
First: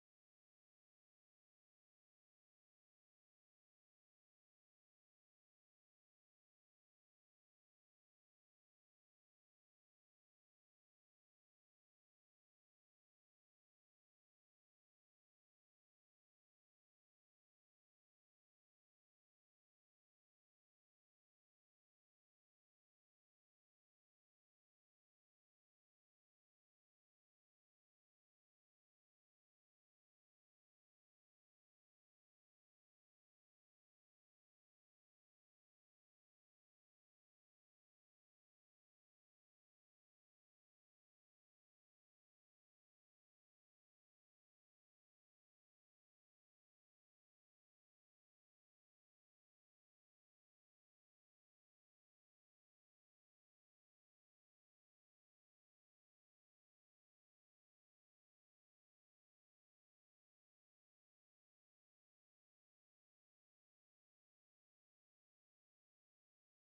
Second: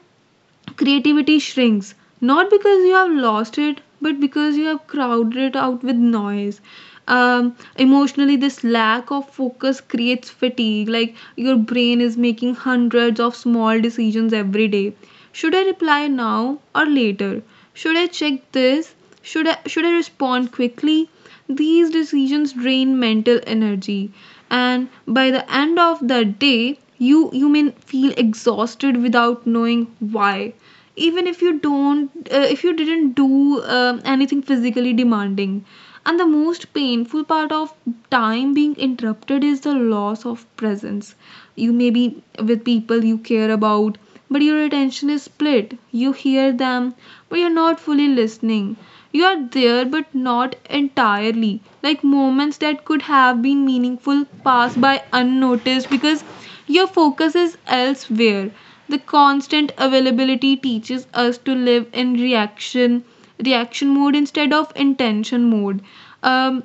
creativity shrinks, not because you have lost it, but because you have crowded it out with noise. Um, emotionally, this lack of focus creates fatigue, like your brain is making hundreds of small decisions every day. Should I reply now or later? Should I check this? Should I respond quickly? These decisions drain mental energy, and by the end of the day, you may feel exhausted without knowing why. Even if you didn't do anything physically demanding. And the most painful part of time being interrupted is the loss of presence. You may be with people you care about, but your attention is split. You hear them, but you're not fully listening. You are there, but not entirely. Like, moments that could have been meaningful pass by unnoticed because your focus is elsewhere. The constant availability teaches us to live in reaction mode instead of intention mode. Um,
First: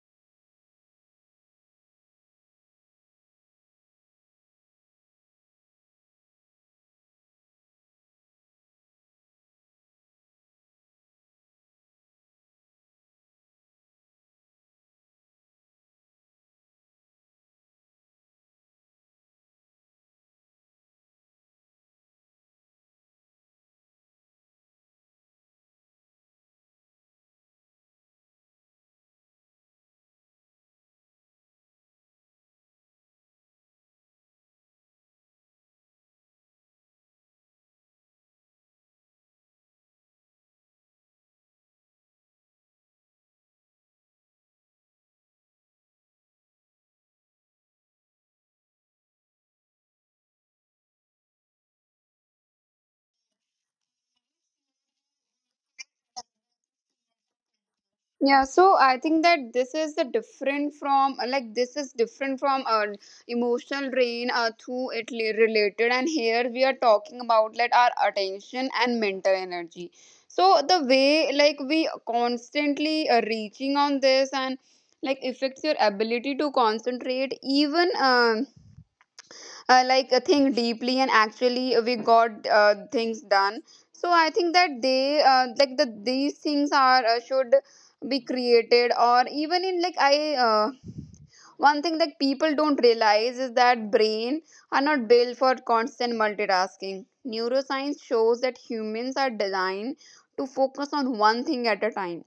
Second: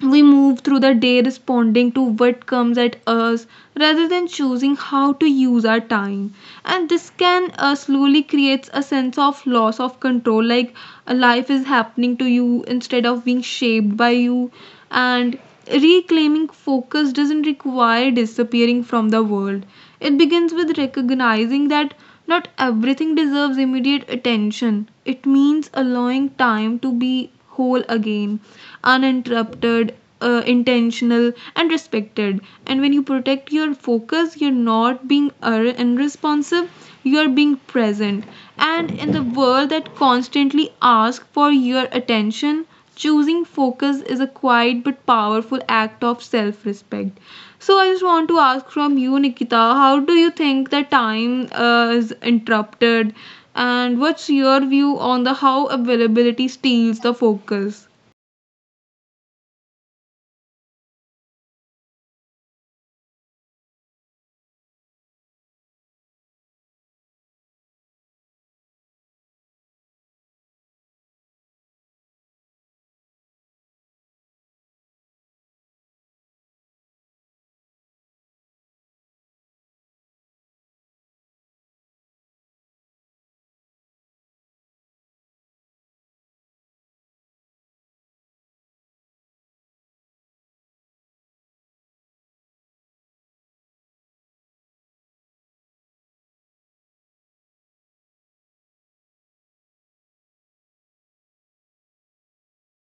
we move through the day responding to what comes at us rather than choosing how to use our time. And this can slowly creates a sense of loss of control, like life is happening to you instead of being shaped by you. And reclaiming focus doesn't require disappearing from the world. It begins with recognizing that not everything deserves immediate attention. It means allowing time to be whole again, uninterrupted, intentional, and respected. And when you protect your focus, you're not being unresponsive, you're being present. And in the world that constantly asks for your attention, choosing focus is a quiet but powerful act of self respect. So, I just want to ask from you, Nikita, how do you think that time is interrupted? And what's your view on the how availability steals the focus?
Yeah, so I think that this is the different from this is different from emotional drain through it related, and here we are talking about like our attention and mental energy. So the way like we constantly reaching on this and like affects your ability to concentrate even. Think deeply, and actually we got things done. So I think that they the these things are should be created or even in like I uh, one thing that people don't realize is that brain are not built for constant multitasking. Neuroscience shows that humans are designed to focus on one thing at a time.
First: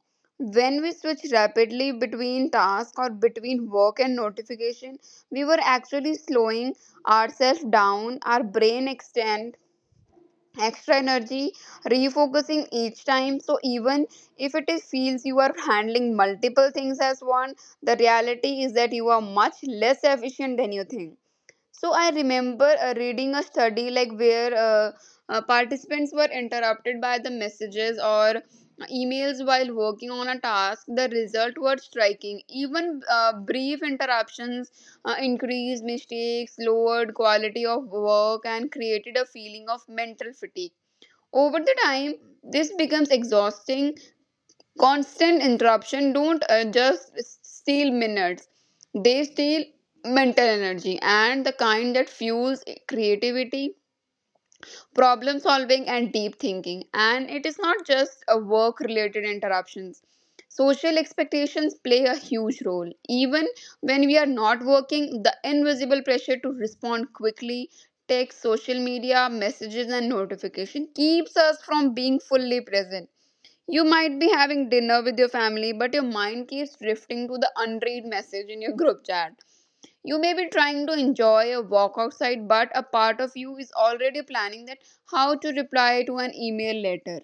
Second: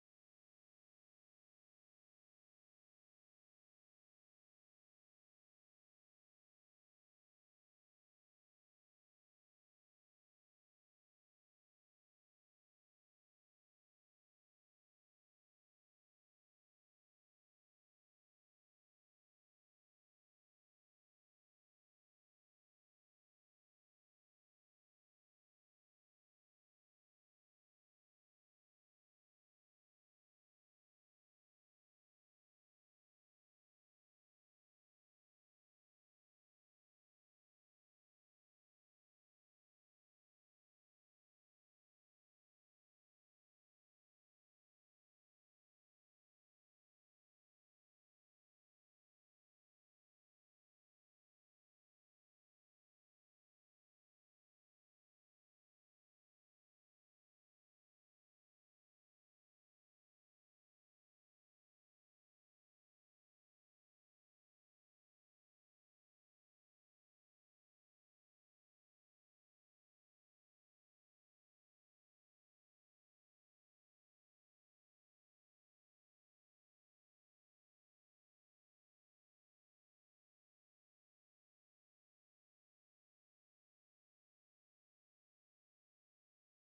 When we switch rapidly between tasks or between work and notification, we were actually slowing ourselves down. Our brain extend extra energy refocusing each time, so even if it is feels you are handling multiple things as one, the reality is that you are much less efficient than you think. So I remember reading a study like where participants were interrupted by the messages or emails while working on a task. The result were striking. Even brief interruptions increased mistakes, lowered quality of work, and created a feeling of mental fatigue. Over the time, this becomes exhausting. Constant interruption don't just steal minutes; they steal mental energy, and the kind that fuels creativity, problem solving, and deep thinking. And it is not just a work related interruptions. Social expectations play a huge role. Even when we are not working, the invisible pressure to respond quickly, text, social media messages, and notification keeps us from being fully present. You might be having dinner with your family, but your mind keeps drifting to the unread message in your group chat. You may be trying to enjoy a walk outside, but a part of you is already planning that, how to reply to an email later.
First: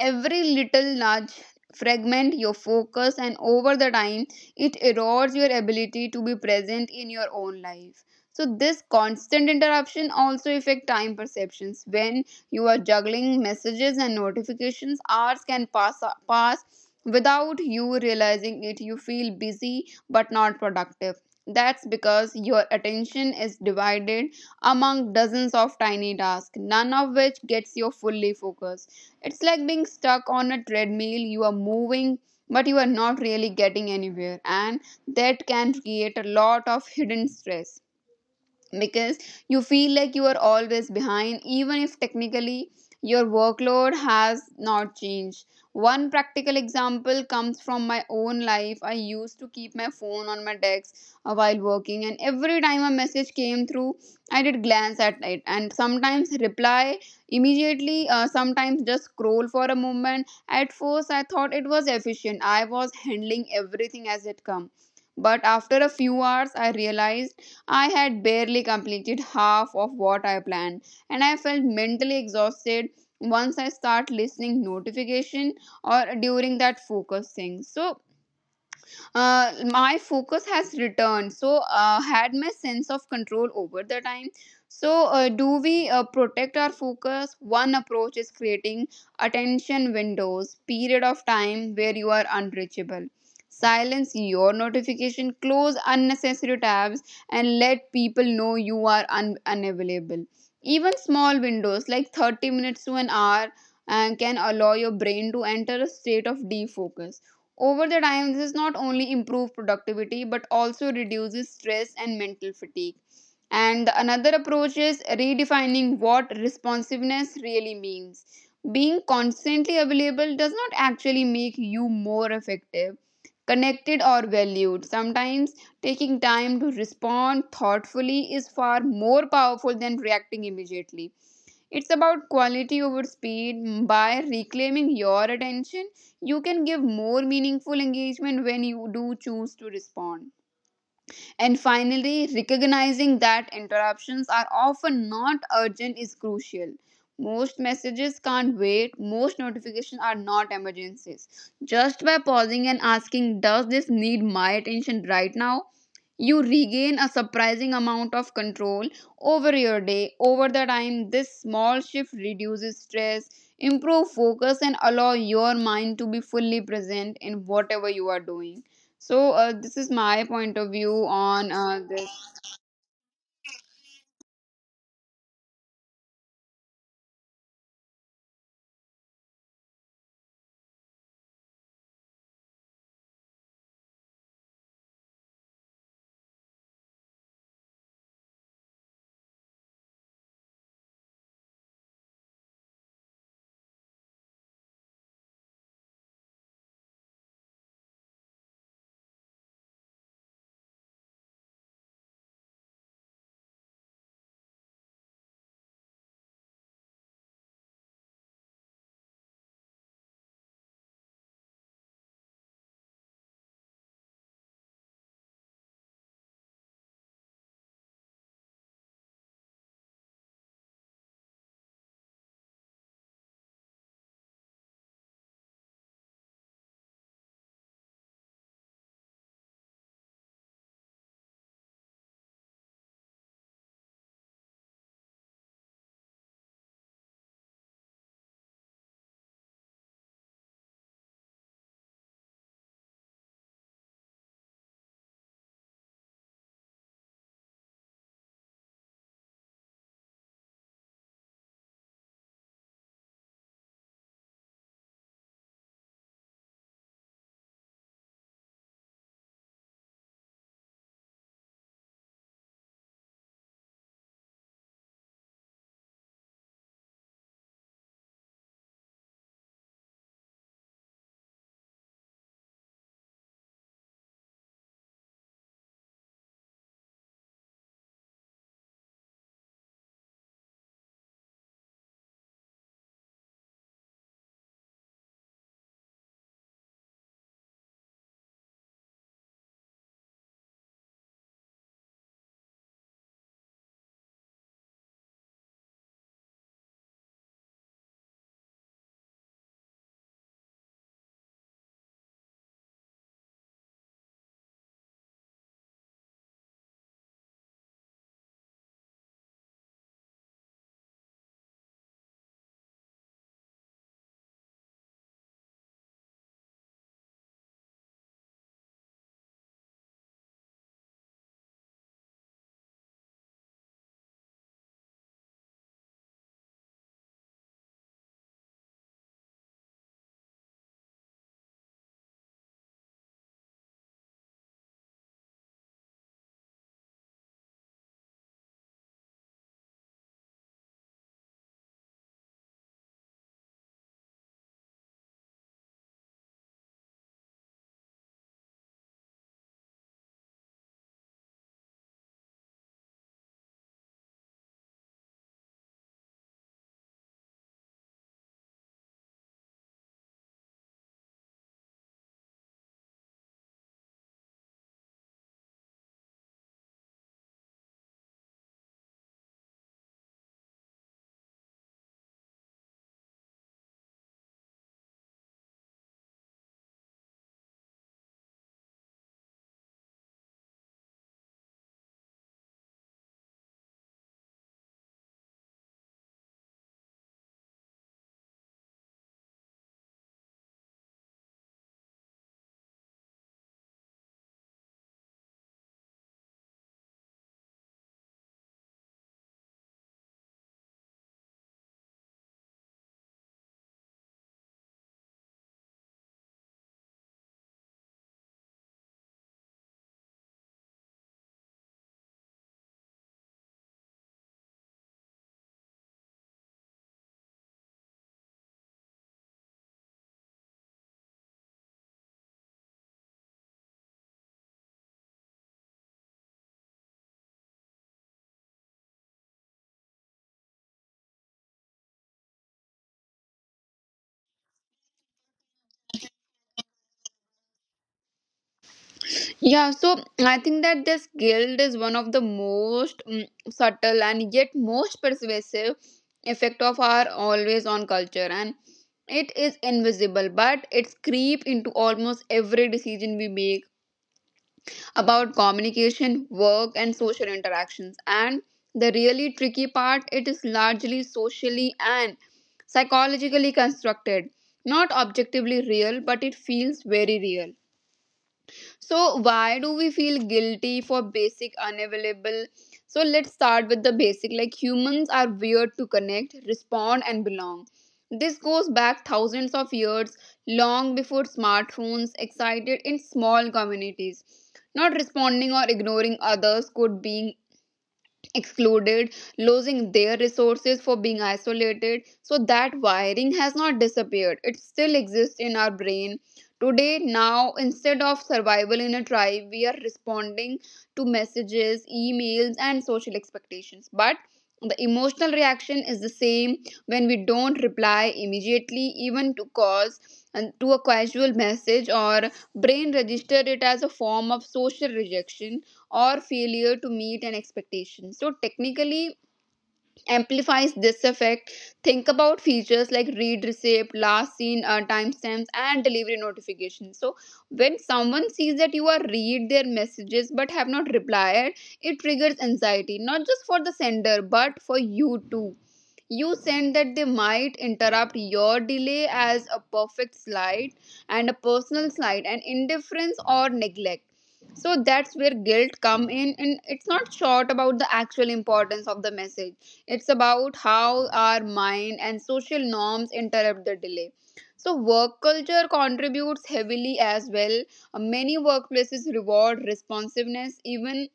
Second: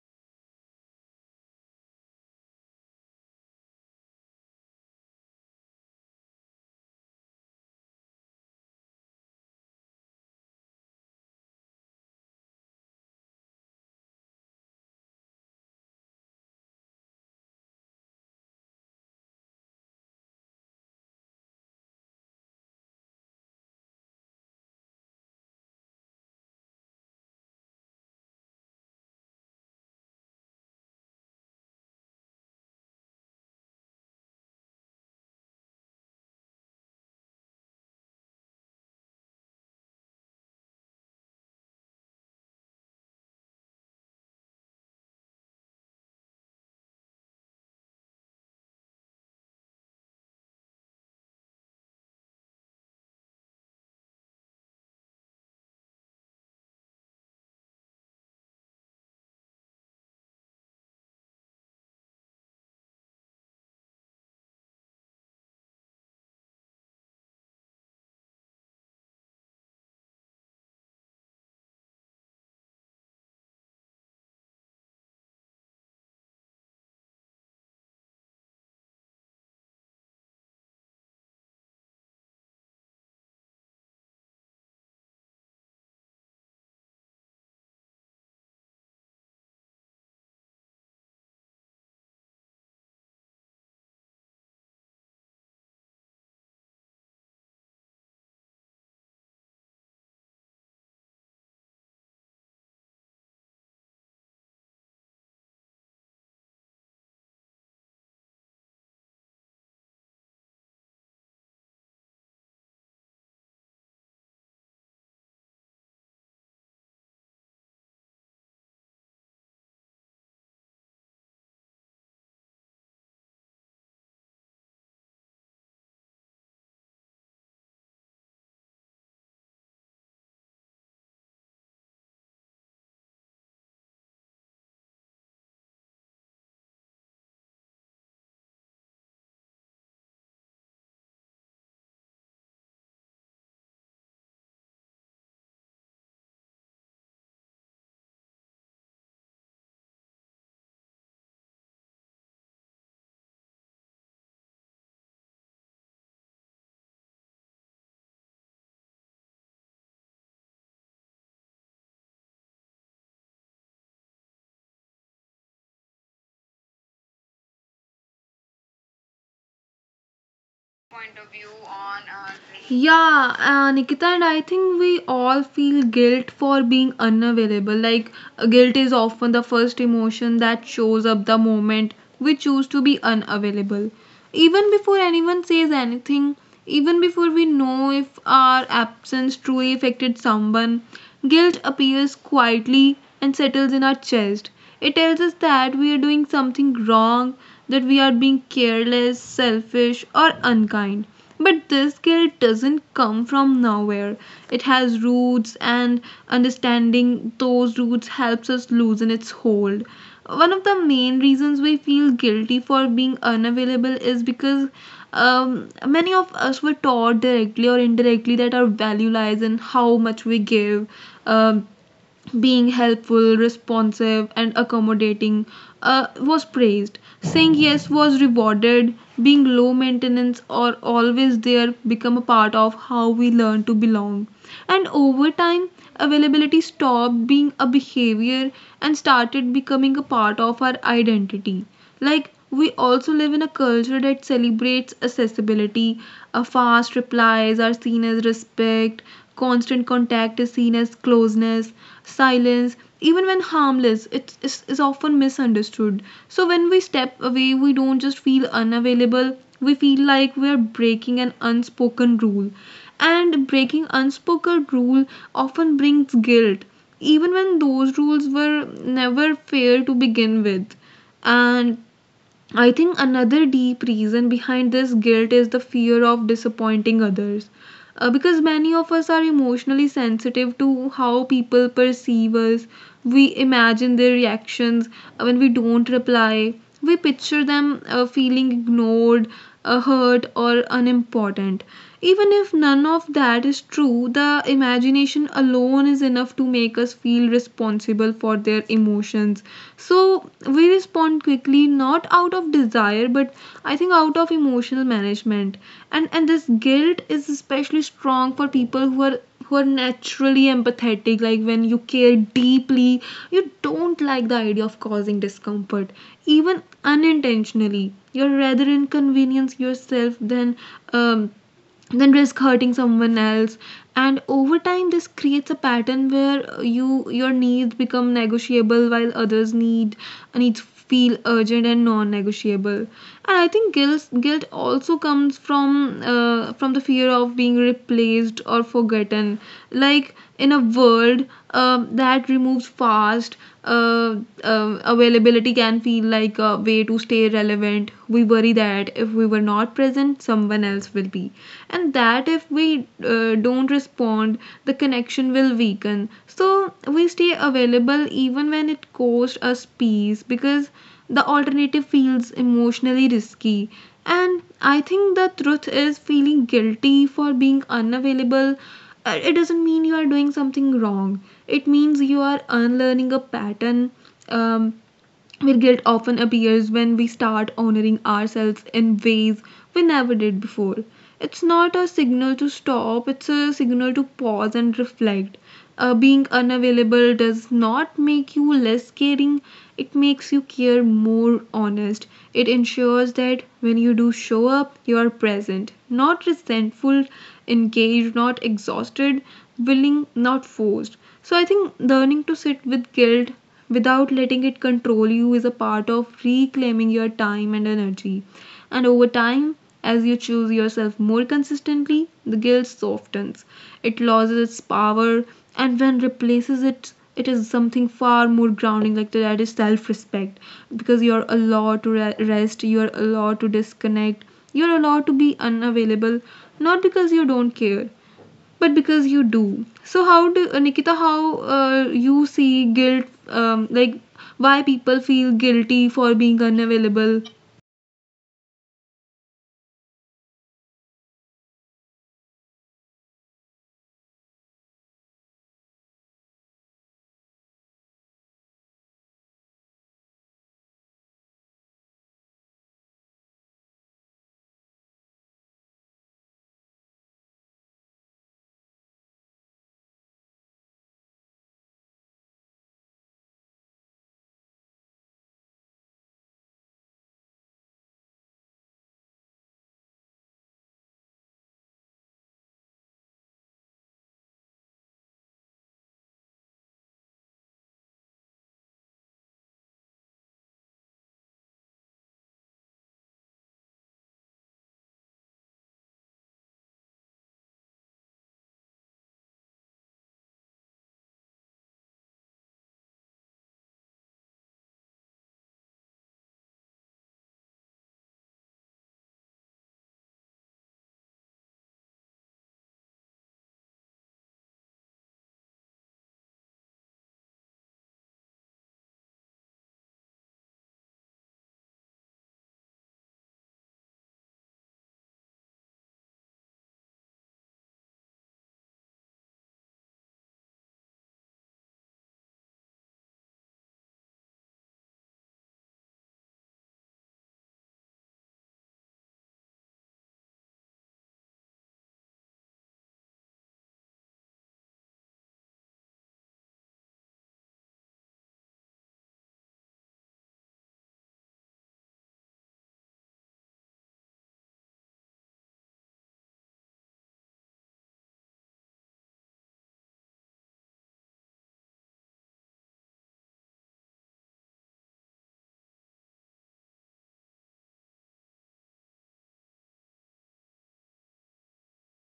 Every little nudge fragment your focus, and over the time, it erodes your ability to be present in your own life. So this constant interruption also affect time perceptions. When you are juggling messages and notifications, hours can pass without you realizing it. You feel busy but not productive. That's because your attention is divided among dozens of tiny tasks, none of which gets you fully focused. It's like being stuck on a treadmill. You are moving, but you are not really getting anywhere, and that can create a lot of hidden stress because you feel like you are always behind, even if technically your workload has not changed. One practical example comes from my own life. I used to keep my phone on my desk while working, and every time a message came through, I did glance at it and sometimes reply immediately, sometimes just scroll for a moment. At first, I thought it was efficient. I was handling everything as it come. But after a few hours, I realized I had barely completed half of what I planned, and I felt mentally exhausted. Once I start listening notification or during that focus thing. So my focus has returned, so had my sense of control over the time. So do we protect our focus. One approach is creating attention windows, period of time where you are unreachable. Silence your notification, close unnecessary tabs, and let people know you are unavailable. Even small windows like 30 minutes to an hour and can allow your brain to enter a state of defocus. Over the time, this is not only improve productivity but also reduces stress and mental fatigue. And the another approach is redefining what responsiveness really means. Being constantly available does not actually make you more effective, connected, or valued. Sometimes taking time to respond thoughtfully is far more powerful than reacting immediately. It's about quality over speed. By reclaiming your attention, you can give more meaningful engagement when you do choose to respond. And finally, recognizing that interruptions are often not urgent is crucial. Most messages can't wait, most notifications are not emergencies. Just by pausing and asking, does this need my attention right now? You regain a surprising amount of control over your day. Over the time, this small shift reduces stress, improve focus, and allow your mind to be fully present in whatever you are doing. So this is my point of view on this.
The Yeah, Nikita, and I think we all feel guilt for being unavailable. Like, guilt is often the first emotion that shows up the moment we choose to be unavailable. Even before anyone says anything, even before we know if our absence truly affected someone, guilt appears quietly and settles in our chest. It tells us that we are doing something wrong, that we are being careless, selfish, or unkind. But this guilt doesn't come from nowhere. It has roots, and understanding those roots helps us loosen its hold. One of the main reasons we feel guilty for being unavailable is because many of us were taught directly or indirectly that our value lies in how much we give, um, being helpful, responsive, and accommodating was praised. Saying yes was rewarded, being low maintenance or always there become a part of how we learn to belong. And over time, availability stopped being a behavior and started becoming a part of our identity. Like, we also live in a culture that celebrates accessibility. A fast replies are seen as respect, constant contact is seen as closeness, silence, even when harmless, it is often misunderstood. So, when we step away, we don't just feel unavailable, we feel like we are breaking an unspoken rule. And breaking unspoken rule often brings guilt, even when those rules were never fair to begin with, and I think another deep reason behind this guilt is the fear of disappointing others. Because many of us are emotionally sensitive to how people perceive us. We imagine their reactions when we don't reply. We picture them feeling ignored, hurt, or unimportant. Even if none of that is true, the imagination alone is enough to make us feel responsible for their emotions, so we respond quickly, not out of desire, but I think out of emotional management. And this guilt is especially strong for people who are naturally empathetic. Like when you care deeply, you don't like the idea of causing discomfort, even unintentionally. You're rather inconvenience yourself than um then risk hurting someone else, and over time this creates a pattern where you, your needs become negotiable while others needs feel urgent and non-negotiable. And I think guilt also comes from the fear of being replaced or forgotten, like in a world that removes fast, uh, availability can feel like a way to stay relevant. We worry that if we were not present, someone else will be. And that if we don't respond, the connection will weaken. So we stay available even when it costs us peace, because the alternative feels emotionally risky. And I think the truth is, feeling guilty for being unavailable it doesn't mean you are doing something wrong. It means you are unlearning a pattern, um, where guilt often appears when we start honoring ourselves in ways we never did before. It's not a signal to stop, it's a signal to pause and reflect. Being unavailable does not make you less caring, it makes you care more honest. It ensures that when you do show up, you are present, not resentful, engaged, not exhausted, willing, not forced. So I think learning to sit with guilt without letting it control you is a part of reclaiming your time and energy. And over time, as you choose yourself more consistently, the guilt softens. It loses its power, and when replaces it, it is something far more grounding, like that is self respect. Because you're allowed to rest, you're allowed to disconnect, you're allowed to be unavailable, not because you don't care, but because you do. So how do Nikita? How you see guilt? Like, why people feel guilty for being unavailable?
Yeah, so I think that this guilt is one of the most subtle and yet most pervasive effect of our always on culture, and it is invisible but it's creep into almost every decision we make about communication, work, and social interactions. And the really tricky part, it is largely socially and psychologically constructed, not objectively real, but it feels very real. So, why do we feel guilty for basic unavailable? So, let's start with the basic. Like, humans are weird to connect, respond, and belong. This goes back thousands of years, long before smartphones, excited in small communities. Not responding or ignoring others could being excluded, losing their resources for being isolated. So that wiring has not disappeared. It still exists in our brain. Today, now, instead of survival in a tribe, we are responding to messages, emails, and social expectations. But the emotional reaction is the same when we don't reply immediately, even to cause and to a casual message, or brain register it as a form of social rejection or failure to meet an expectation. So technically amplifies this effect. Think about features like read receipt, last seen timestamps, and delivery notifications. So when someone sees that you are read their messages but have not replied, it triggers anxiety, not just for the sender but for you too. You said that they might interrupt your delay as a perfect slide and a personal slide and indifference or neglect. So that's where guilt come in, and it's not short about the actual importance of the message. It's about how our mind and social norms interrupt the delay. So work culture contributes heavily as well. Many workplaces reward responsiveness. Even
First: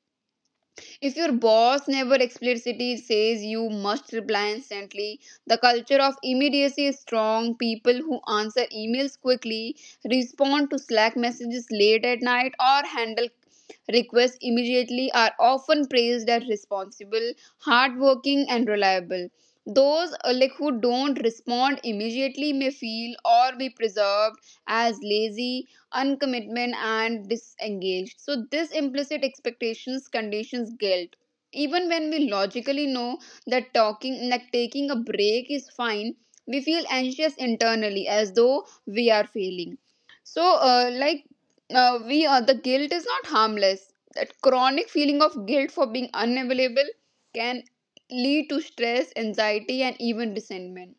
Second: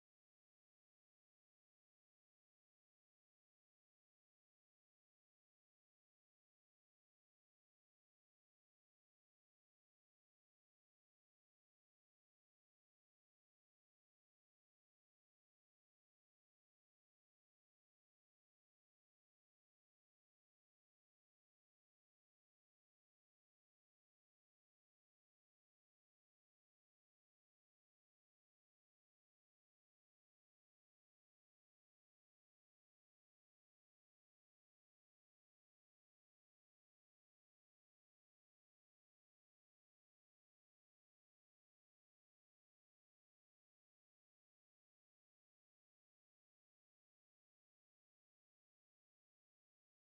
if your boss never explicitly says you must reply instantly, the culture of immediacy is strong. People who answer emails quickly, respond to Slack messages late at night, or handle requests immediately are often praised as responsible, hardworking, and reliable. Those like who don't respond immediately may feel or be preserved as lazy, uncommitment, and disengaged. So this implicit expectations conditions guilt even when we logically know that talking like taking a break is fine. We feel anxious internally as though we are failing. So like, we the guilt is not harmless. That chronic feeling of guilt for being unavailable can lead to stress, anxiety, and even resentment.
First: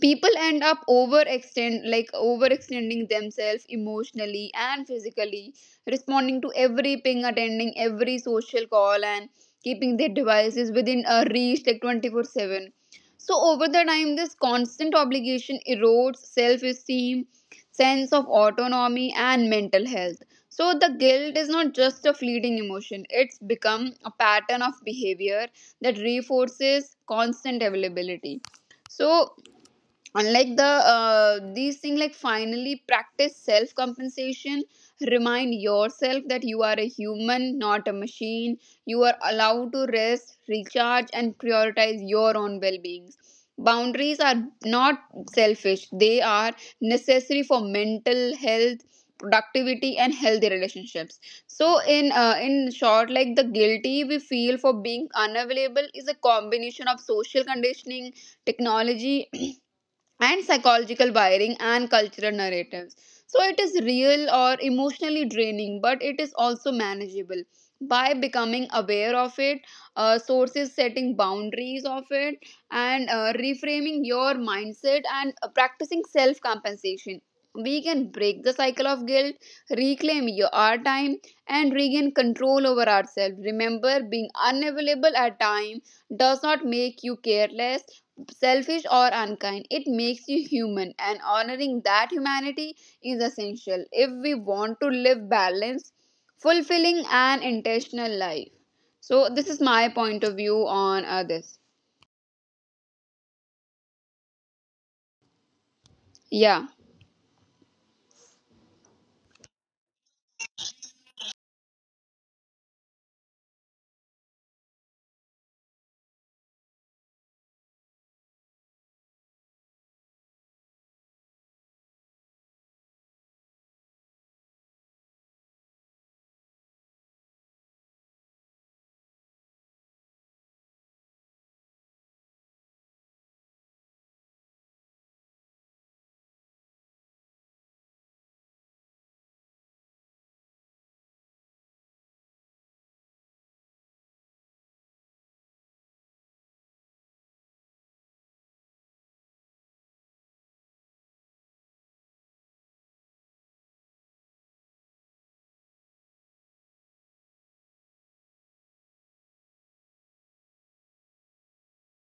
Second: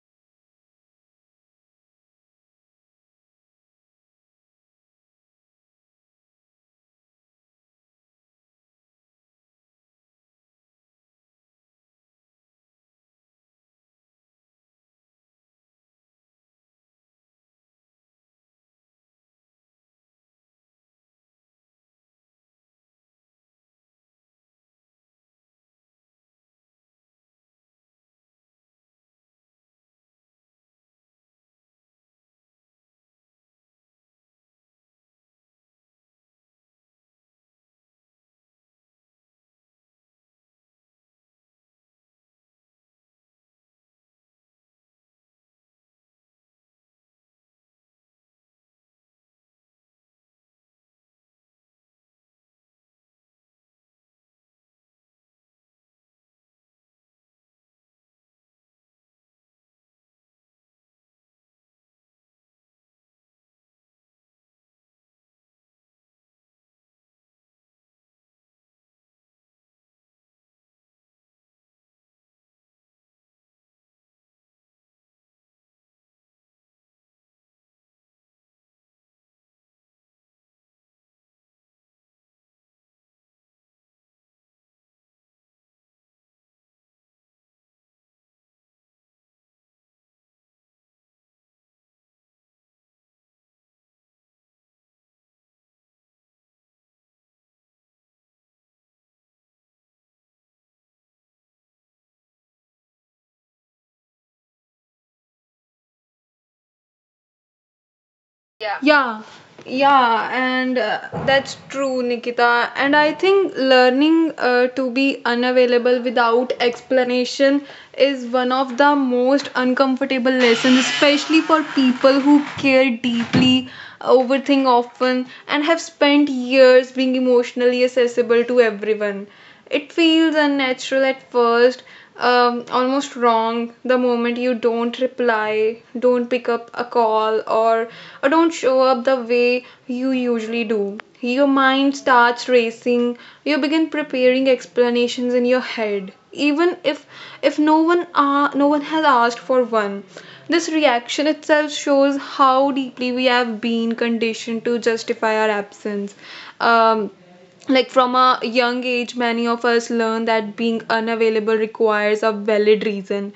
People end up overextend like overextending themselves emotionally and physically, responding to every ping, attending every social call, and keeping their devices within a reach like 24/7. So over the time, this constant obligation erodes self-esteem, sense of autonomy, and mental health. So the guilt is not just a fleeting emotion, it's become a pattern of behavior that reinforces constant availability. So unlike these things, like, finally practice self compensation. Remind yourself that you are a human, not a machine. You are allowed to rest, recharge, and prioritize your own well being. Boundaries are not selfish, they are necessary for mental health, productivity, and healthy relationships. So in short, like, the guilty we feel for being unavailable is a combination of social conditioning, technology, and psychological wiring, and cultural narratives. So it is real or emotionally draining, but it is also manageable by becoming aware of it, sources, setting boundaries of it, and reframing your mindset, and practicing self compensation. We can break the cycle of guilt, reclaim our time, and regain control over ourselves. Remember, being unavailable at time does not make you careless, selfish, or unkind. It makes you human, and honoring that humanity is essential if we want to live balanced, fulfilling, and intentional life. So, this is my point of view on this. Yeah.
Yeah, yeah, and that's true, Nikita. And I think learning to be unavailable without explanation is one of the most uncomfortable lessons, especially for people who care deeply, overthink often, and have spent years being emotionally accessible to everyone. It feels unnatural at first, almost wrong the moment you don't reply, don't pick up a call, or don't show up the way you usually do. Your mind starts racing, you begin preparing explanations in your head, even if no one no one has asked for one. This reaction itself shows how deeply we have been conditioned to justify our absence. Um, like, from a young age many of us learn that being unavailable requires a valid reason.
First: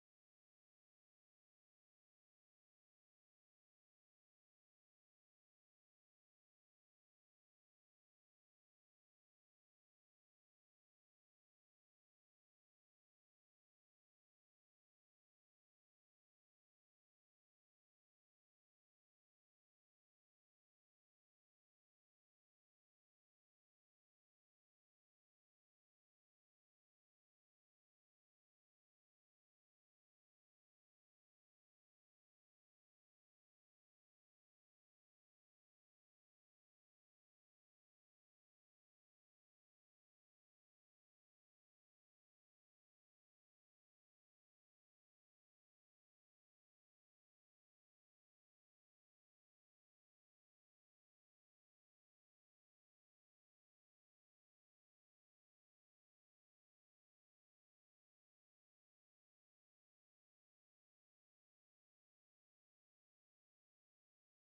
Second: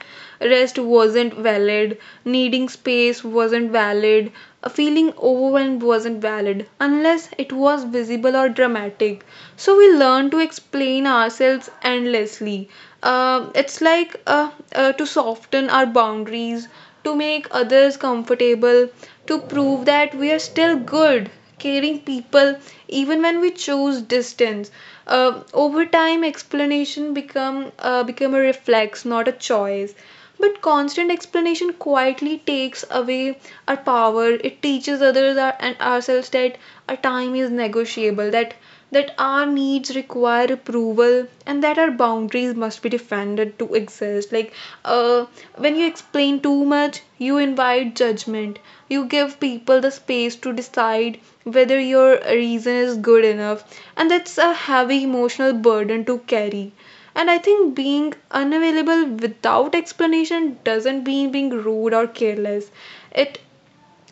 Rest wasn't valid, needing space wasn't valid, a feeling overwhelmed wasn't valid unless it was visible or dramatic. So we learn to explain ourselves endlessly. It's like to soften our boundaries, to make others comfortable, to prove that we are still good, caring people, even when we choose distance. Over time, explanation become a reflex, not a choice. But constant explanation quietly takes away our power. It teaches others, our, and ourselves, that our time is negotiable, that our needs require approval, and that our boundaries must be defended to exist. Like uh, when you explain too much, you invite judgment, you give people the space to decide whether your reason is good enough, and that's a heavy emotional burden to carry. And I think being unavailable without explanation doesn't mean being rude or careless. it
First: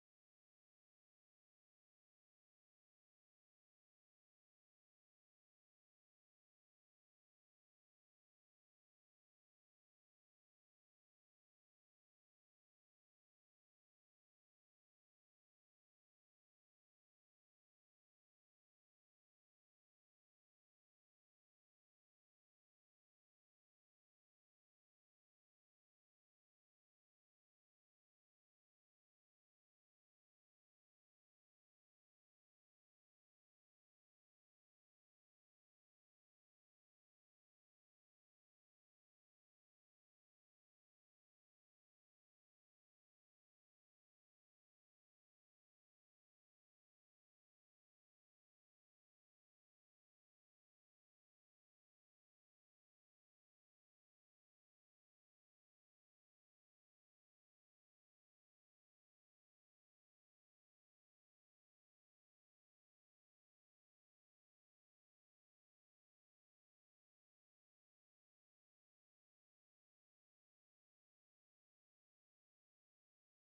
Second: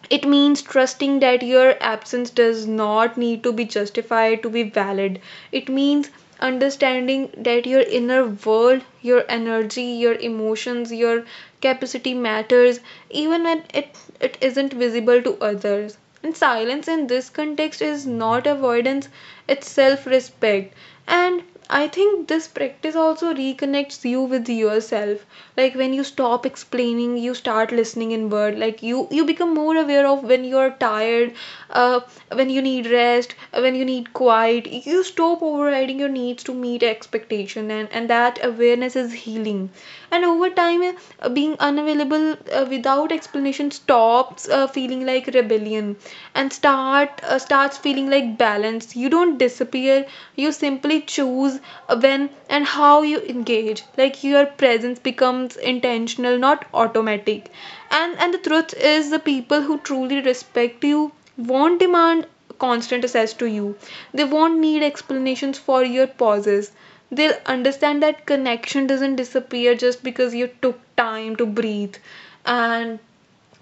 it means trusting that your absence does not need to be justified to be valid. It means understanding that your inner world, your energy, your emotions, your capacity matters, even when it isn't visible to others. And silence in this context is not avoidance, it's self respect. And I think this practice also reconnects you with yourself. Like when you stop explaining, you start listening inward. Like you become more aware of when you're tired, uh, when you need rest, when you need quiet. You stop overriding your needs to meet expectation, and that awareness is healing. And over time, being unavailable without explanation stops feeling like rebellion, and starts feeling like balance. You don't disappear, you simply choose when and how you engage. Like your presence becomes intentional, not automatic. And the truth is, the people who truly respect you won't demand constant access to you, they won't need explanations for your pauses, they'll understand that connection doesn't disappear just because you took time to breathe. And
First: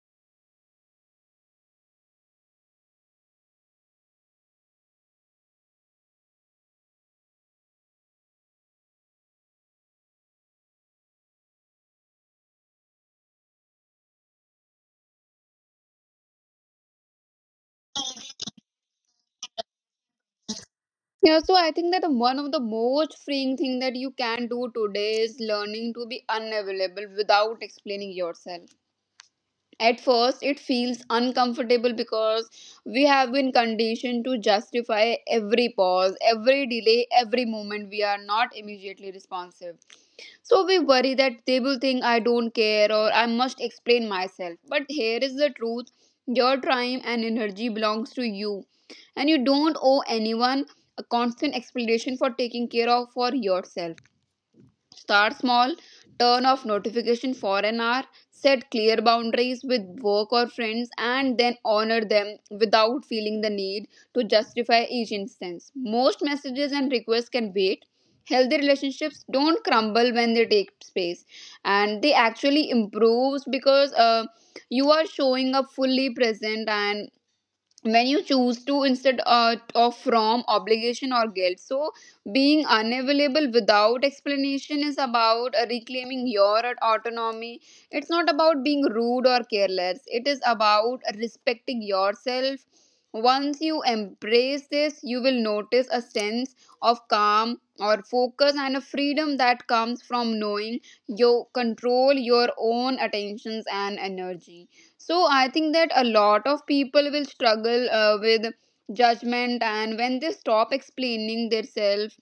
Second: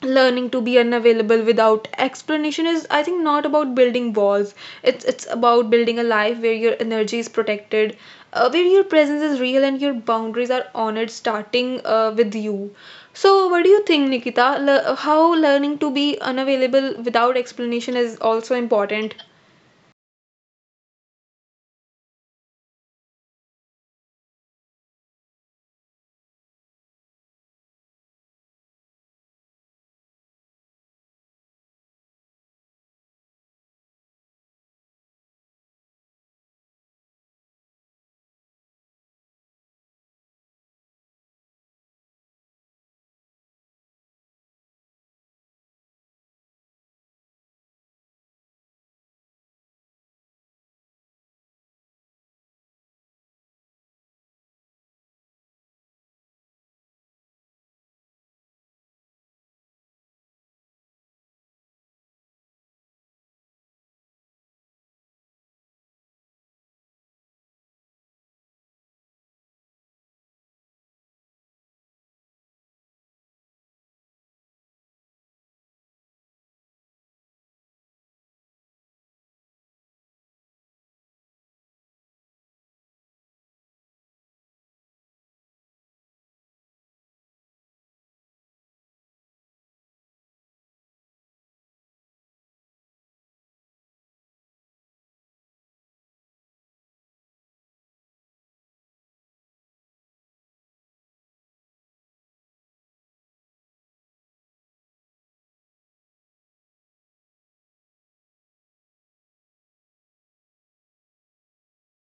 learning to be unavailable without explanation is, I think, not about building walls, it's about building a life where your energy is protected, where your presence is real and your boundaries are honored, starting with you. So what do you think, Nikita? How learning to be unavailable without explanation is also important?
Yeah, so I think that one of the most freeing thing that you can do today is learning to be unavailable without explaining yourself. At first, it feels uncomfortable because we have been conditioned to justify every pause, every delay, every moment we are not immediately responsive. So we worry that they will think, I don't care, or I must explain myself. But here is the truth, your time and energy belongs to you, and you don't owe anyone a constant explanation for taking care of for yourself. Start small, turn off notification for an hour, set clear boundaries with work or friends, and then honor them without feeling the need to justify each instance. Most messages and requests can wait. Healthy relationships don't crumble when they take space, and they actually improves because you are showing up fully present, and when you choose to instead of from obligation or guilt. So being unavailable without explanation is about reclaiming your autonomy. It's not about being rude or careless, it is about respecting yourself. Once you embrace this, you will notice a sense of calm or focus, and a freedom that comes from knowing you control your own attentions and energy. So I think that a lot of people will struggle with judgment. And when they stop explaining their self,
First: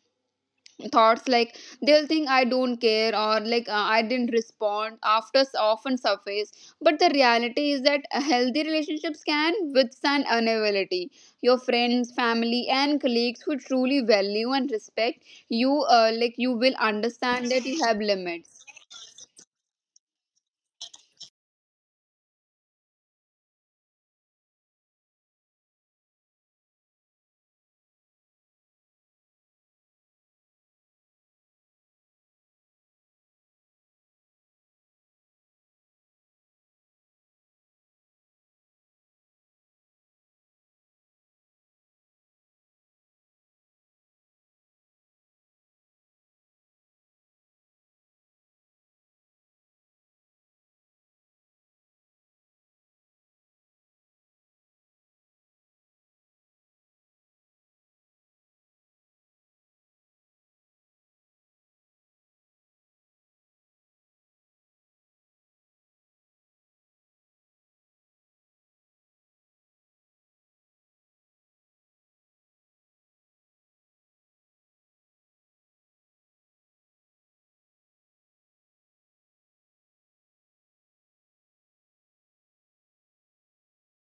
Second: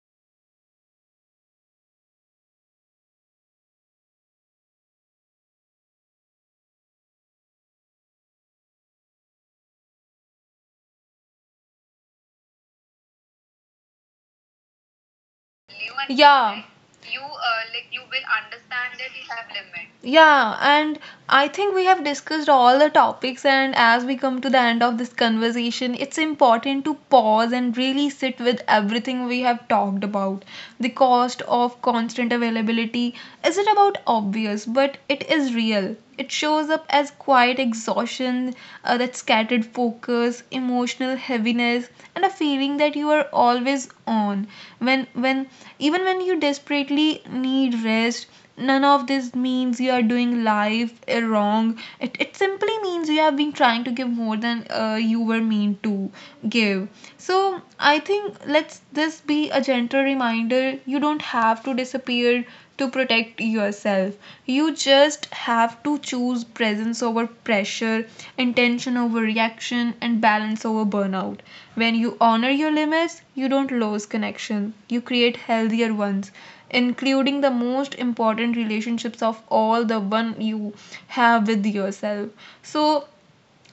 thoughts like they'll think, I don't care, or like I didn't respond after often surface. But the reality is that a healthy relationships can withstand unavailability. Your friends, family, and colleagues who truly value and respect you like, you will
Yeah.
understand that you have limits.
Yeah, and I think we have discussed all the topics, and as we come to the end of this conversation, it's important to pause and really sit with everything we have talked about. The cost of constant availability isn't about obvious, but it is real. It shows up as quiet exhaustion, that scattered focus, emotional heaviness, and a feeling that you are always on. When, even when you desperately need rest, none of this means you are doing life wrong. It simply means you have been trying to give more than you were meant to give. So I think let's this be a gentle reminder. You don't have to disappear to protect yourself. You just have to choose presence over pressure, intention over reaction, and balance over burnout. When you honor your limits, you don't lose connection, you create healthier ones. Including the most important relationships of all, the one you have with yourself. So,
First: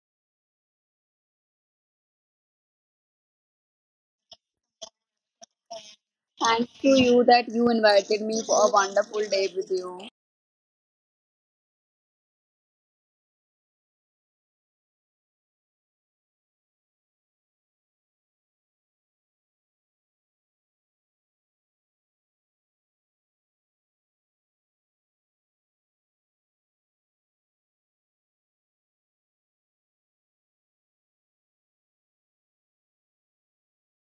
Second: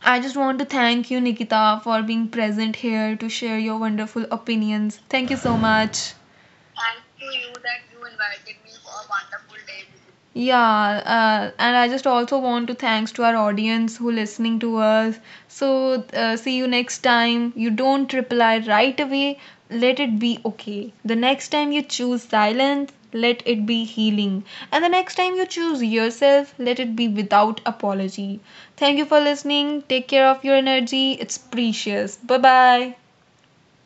I just want to thank you, Nikita, for being present here to share your wonderful opinions. Thank you so much.
Thanks to you that you invited me for a wonderful day with you.
Yeah, and I just also want to thanks to our audience who listening to us. So see you next time. You don't reply right away. Let it be okay. The next time you choose silence, let it be healing. And the next time you choose yourself, let it be without apology. Thank you for listening. Take care of your energy. It's precious. Bye bye.